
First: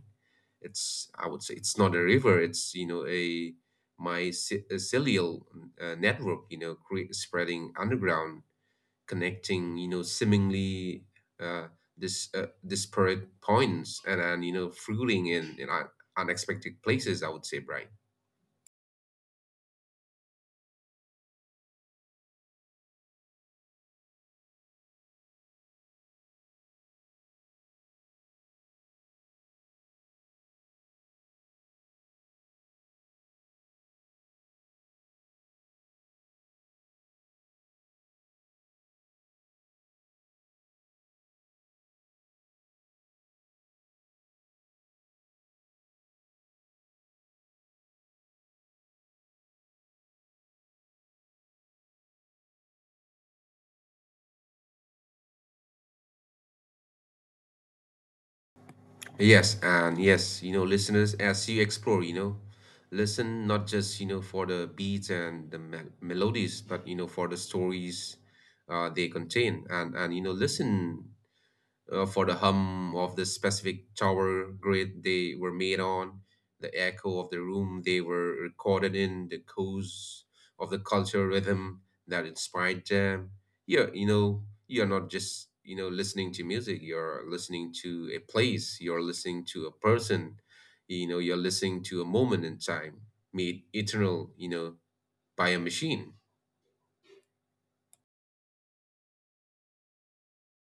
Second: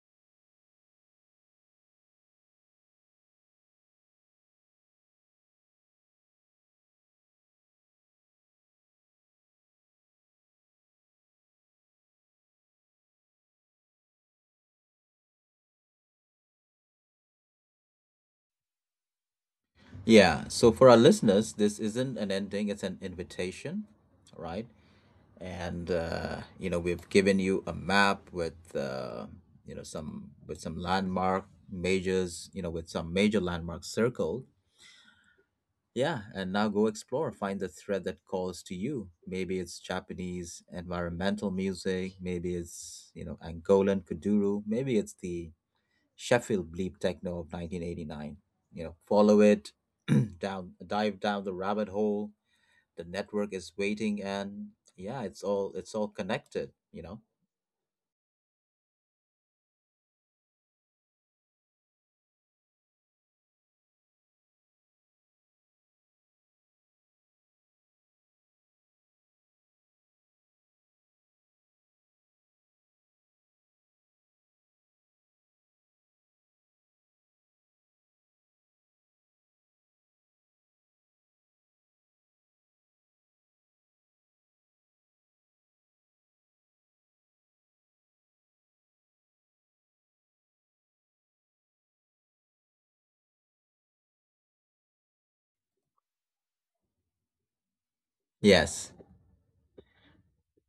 S2: It's I would say it's not a river, it's, you know, a my ce- a cellular uh, network, you know, cre- spreading underground, connecting, you know, seemingly uh, this uh, disparate points, and and you know fruiting in in un- unexpected places, I would say, Brian.
S1: Yeah, so for our listeners, this isn't an ending, it's an invitation, right? And, uh, you know, we've given you a map with, uh, you know some with some landmark majors you know, with some major landmarks circled. Yeah, and now go explore, find the thread that calls to you. Maybe it's Japanese environmental music, maybe it's, you know, Angolan kuduro, maybe it's the Sheffield bleep techno of nineteen eighty-nine. You know, follow it, down, dive down the rabbit hole. The network is waiting. And yeah, it's all, it's all connected, you know.
S2: Yes, and yes, you know, listeners, as you explore, you know, listen not just, you know, for the beats and the mel melodies, but, you know, for the stories uh, they contain. And, and, you know, listen uh, for the hum of the specific tower grid they were made on, the echo of the room they were recorded in, the codes of the cultural rhythm that inspired them. Yeah, you know, you're not just you know listening to music. You're listening to a place. You're listening to a person. You know, you're listening to a moment in time made eternal. You know, by a machine.
S1: Yes,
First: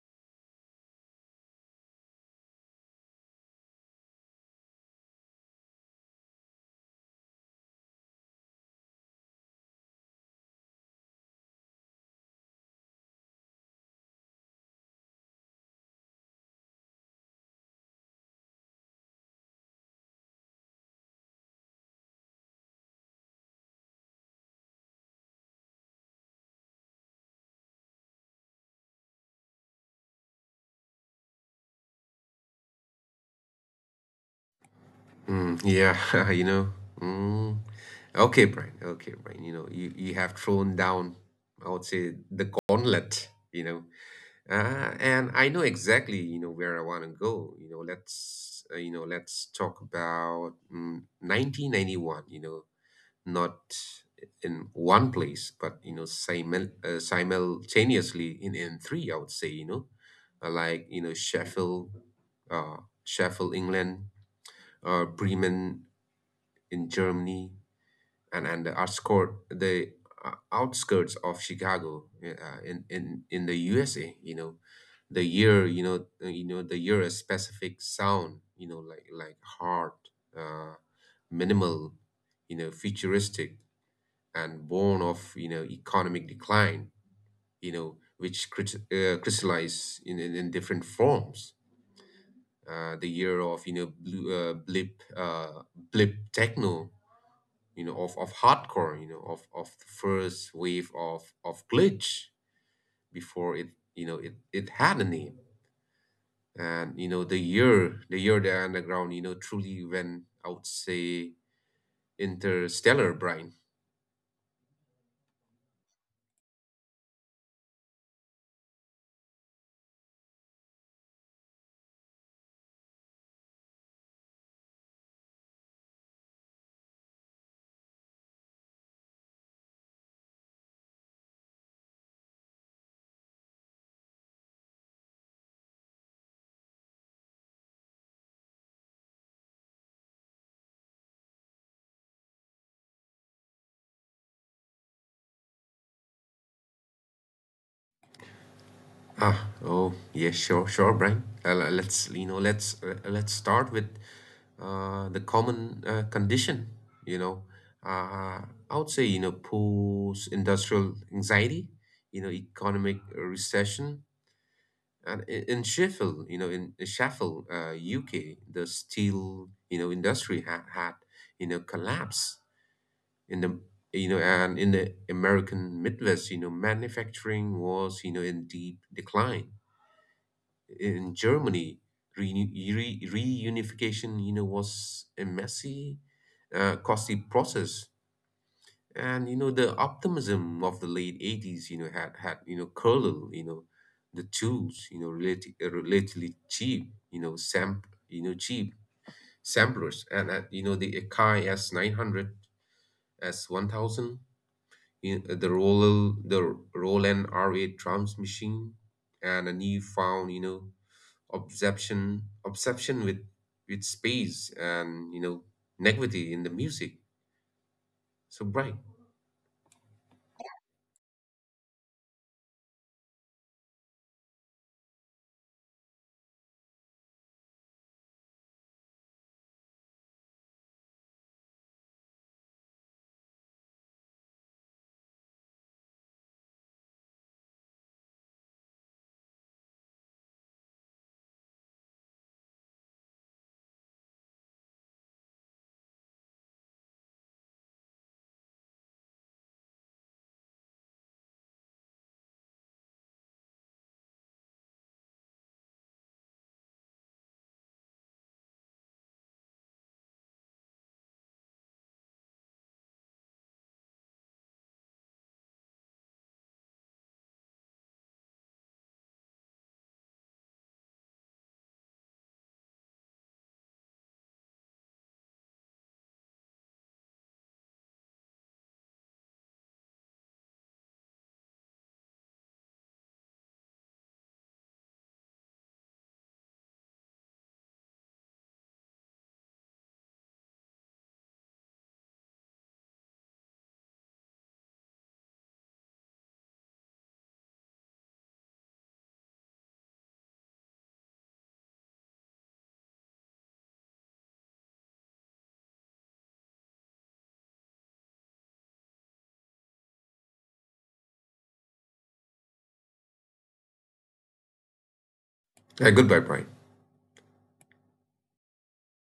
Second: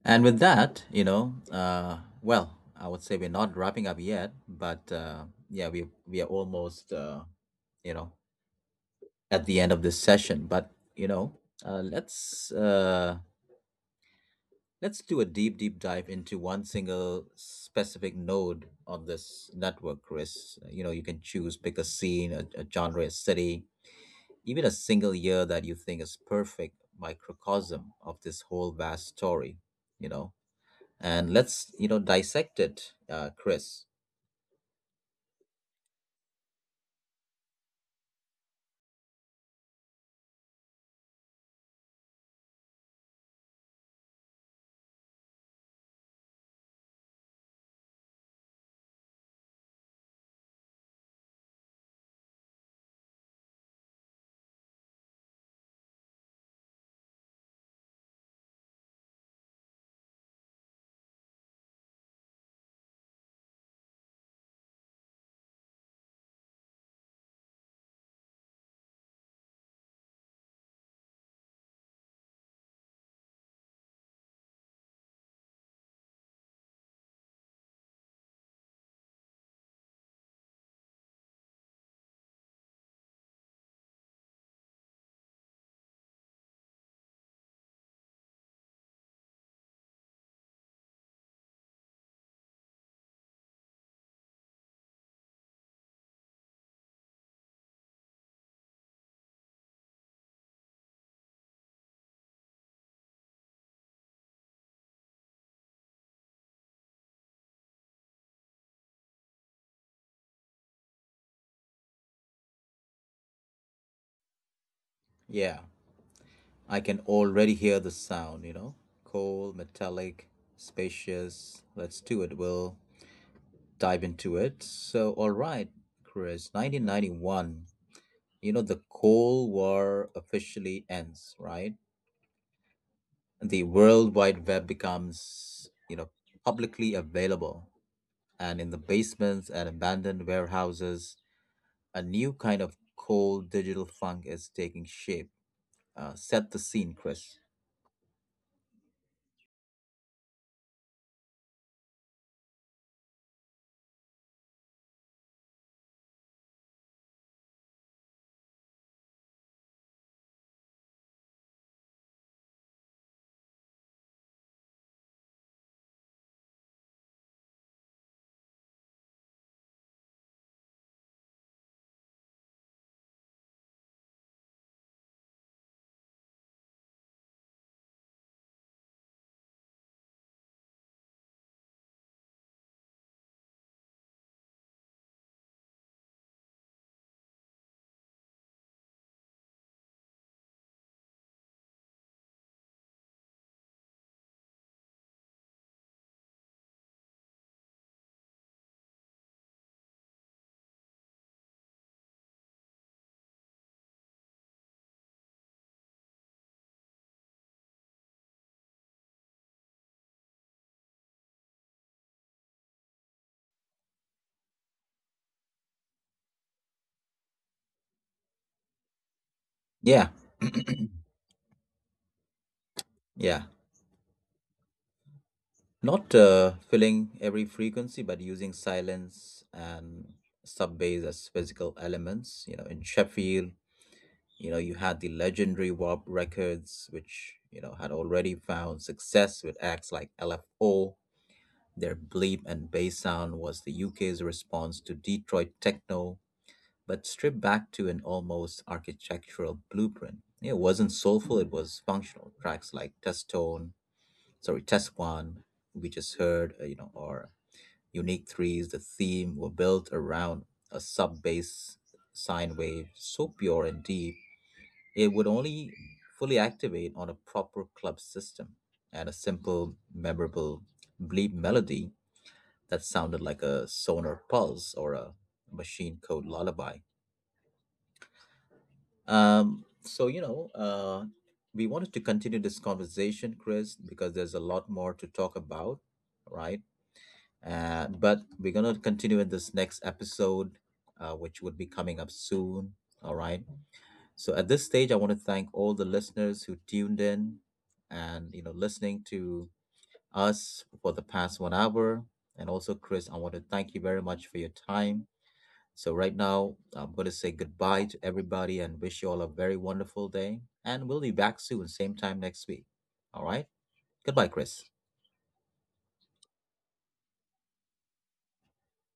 S1: and with that, you know, uh well, I would say we're not wrapping up yet, but uh yeah, we we are almost uh you know, at the end of this session. But, you know, uh let's uh let's do a deep deep dive into one single specific node on this network, Chris. You know, you can choose, pick a scene, a, a genre, a city, even a single year that you think is perfect microcosm of this whole vast story, you know? And let's, you know, dissect it, uh, Chris.
S2: Mm, yeah, you know. Mm. Okay, Brian. Okay, Brian. You know, you, you have thrown down, I would say, the gauntlet, you know. Uh, and I know exactly, you know, where I want to go. You know, let's, uh, you know, let's talk about mm, nineteen ninety-one, you know, not in one place, but, you know, simul uh, simultaneously in, in three, I would say, you know, uh, like, you know, Sheffield, uh, Sheffield, England, uh, Bremen in Germany, and and the outskirt the uh, outskirts of Chicago uh, in in in the U S A. You know, the year you know uh, you know the year a specific sound. You know, like like hard, uh, minimal, you know, futuristic and born of you know economic decline. You know, which crys- uh, crystallize in, in in different forms. Uh, the year of you know blue, uh, blip uh, blip techno, you know, of, of hardcore, you know, of, of the first wave of, of glitch before it you know it, it had a name, and you know the year the year the underground, you know, truly went, I would say, interstellar, Brian.
S1: Yeah, I can already hear the sound, you know? Cold, metallic, spacious. Let's do it. We'll dive into it. So, all right, Chris, nineteen ninety-one, you know, the Cold War officially ends, right? The World Wide Web becomes, you know, publicly available. And in the basements and abandoned warehouses, a new kind of cold digital funk is taking shape. Uh, set the scene, Chris.
S2: Oh, yeah, sure, sure, Brian. Uh, le- let's, you know, let's uh, let's start with uh, the common uh, condition. You know, uh, I would say, you know, post-industrial anxiety, you know, economic recession, and i- in Sheffield, you know, in Sheffield, uh, U K, the steel, you know, industry had had, you know, collapse in the, you know, and in the American Midwest, you know, manufacturing was, you know, in deep decline. In Germany, reuni- re- reunification, you know, was a messy, uh, costly process. And, you know, the optimism of the late eighties, you know, had, had, you know, curled, you know, the tools, you know, relative relatively cheap, you know, samp, you know, cheap samplers. And, uh, you know, the Akai S nine hundred, S one thousand, you know, the Roland, the Roland R eight drums machine, and a newfound, you know, obsession obsession with with space and you know negativity in the music so bright.
S1: Yeah, yeah. Not uh, filling every frequency, but using silence and sub bass as physical elements. You know, in Sheffield, you know, you had the legendary Warp Records, which, you know, had already found success with acts like L F O. Their bleep and bass sound was the U K's response to Detroit techno, but stripped back to an almost architectural blueprint. It wasn't soulful, it was functional. Tracks like Test Tone, sorry, Test One, we just heard, uh, you know, or Unique Threes, the theme, were built around a sub bass sine wave so pure and deep, it would only fully activate on a proper club system, and a simple, memorable bleep melody that sounded like a sonar pulse or a machine code lullaby. Um, so, you know, uh, we wanted to continue this conversation, Chris, because there's a lot more to talk about, right? Uh, but we're going to continue in this next episode, uh, which would be coming up soon. All right. So at this stage, I want to thank all the listeners who tuned in and, you know, listening to us for the past one hour. And also, Chris, I want to thank you very much for your time. So, right now, I'm going to say goodbye to everybody and wish you all a very wonderful day. And we'll be back soon, same time next week. All right. Goodbye, Chris.
S2: Uh, goodbye, Brian.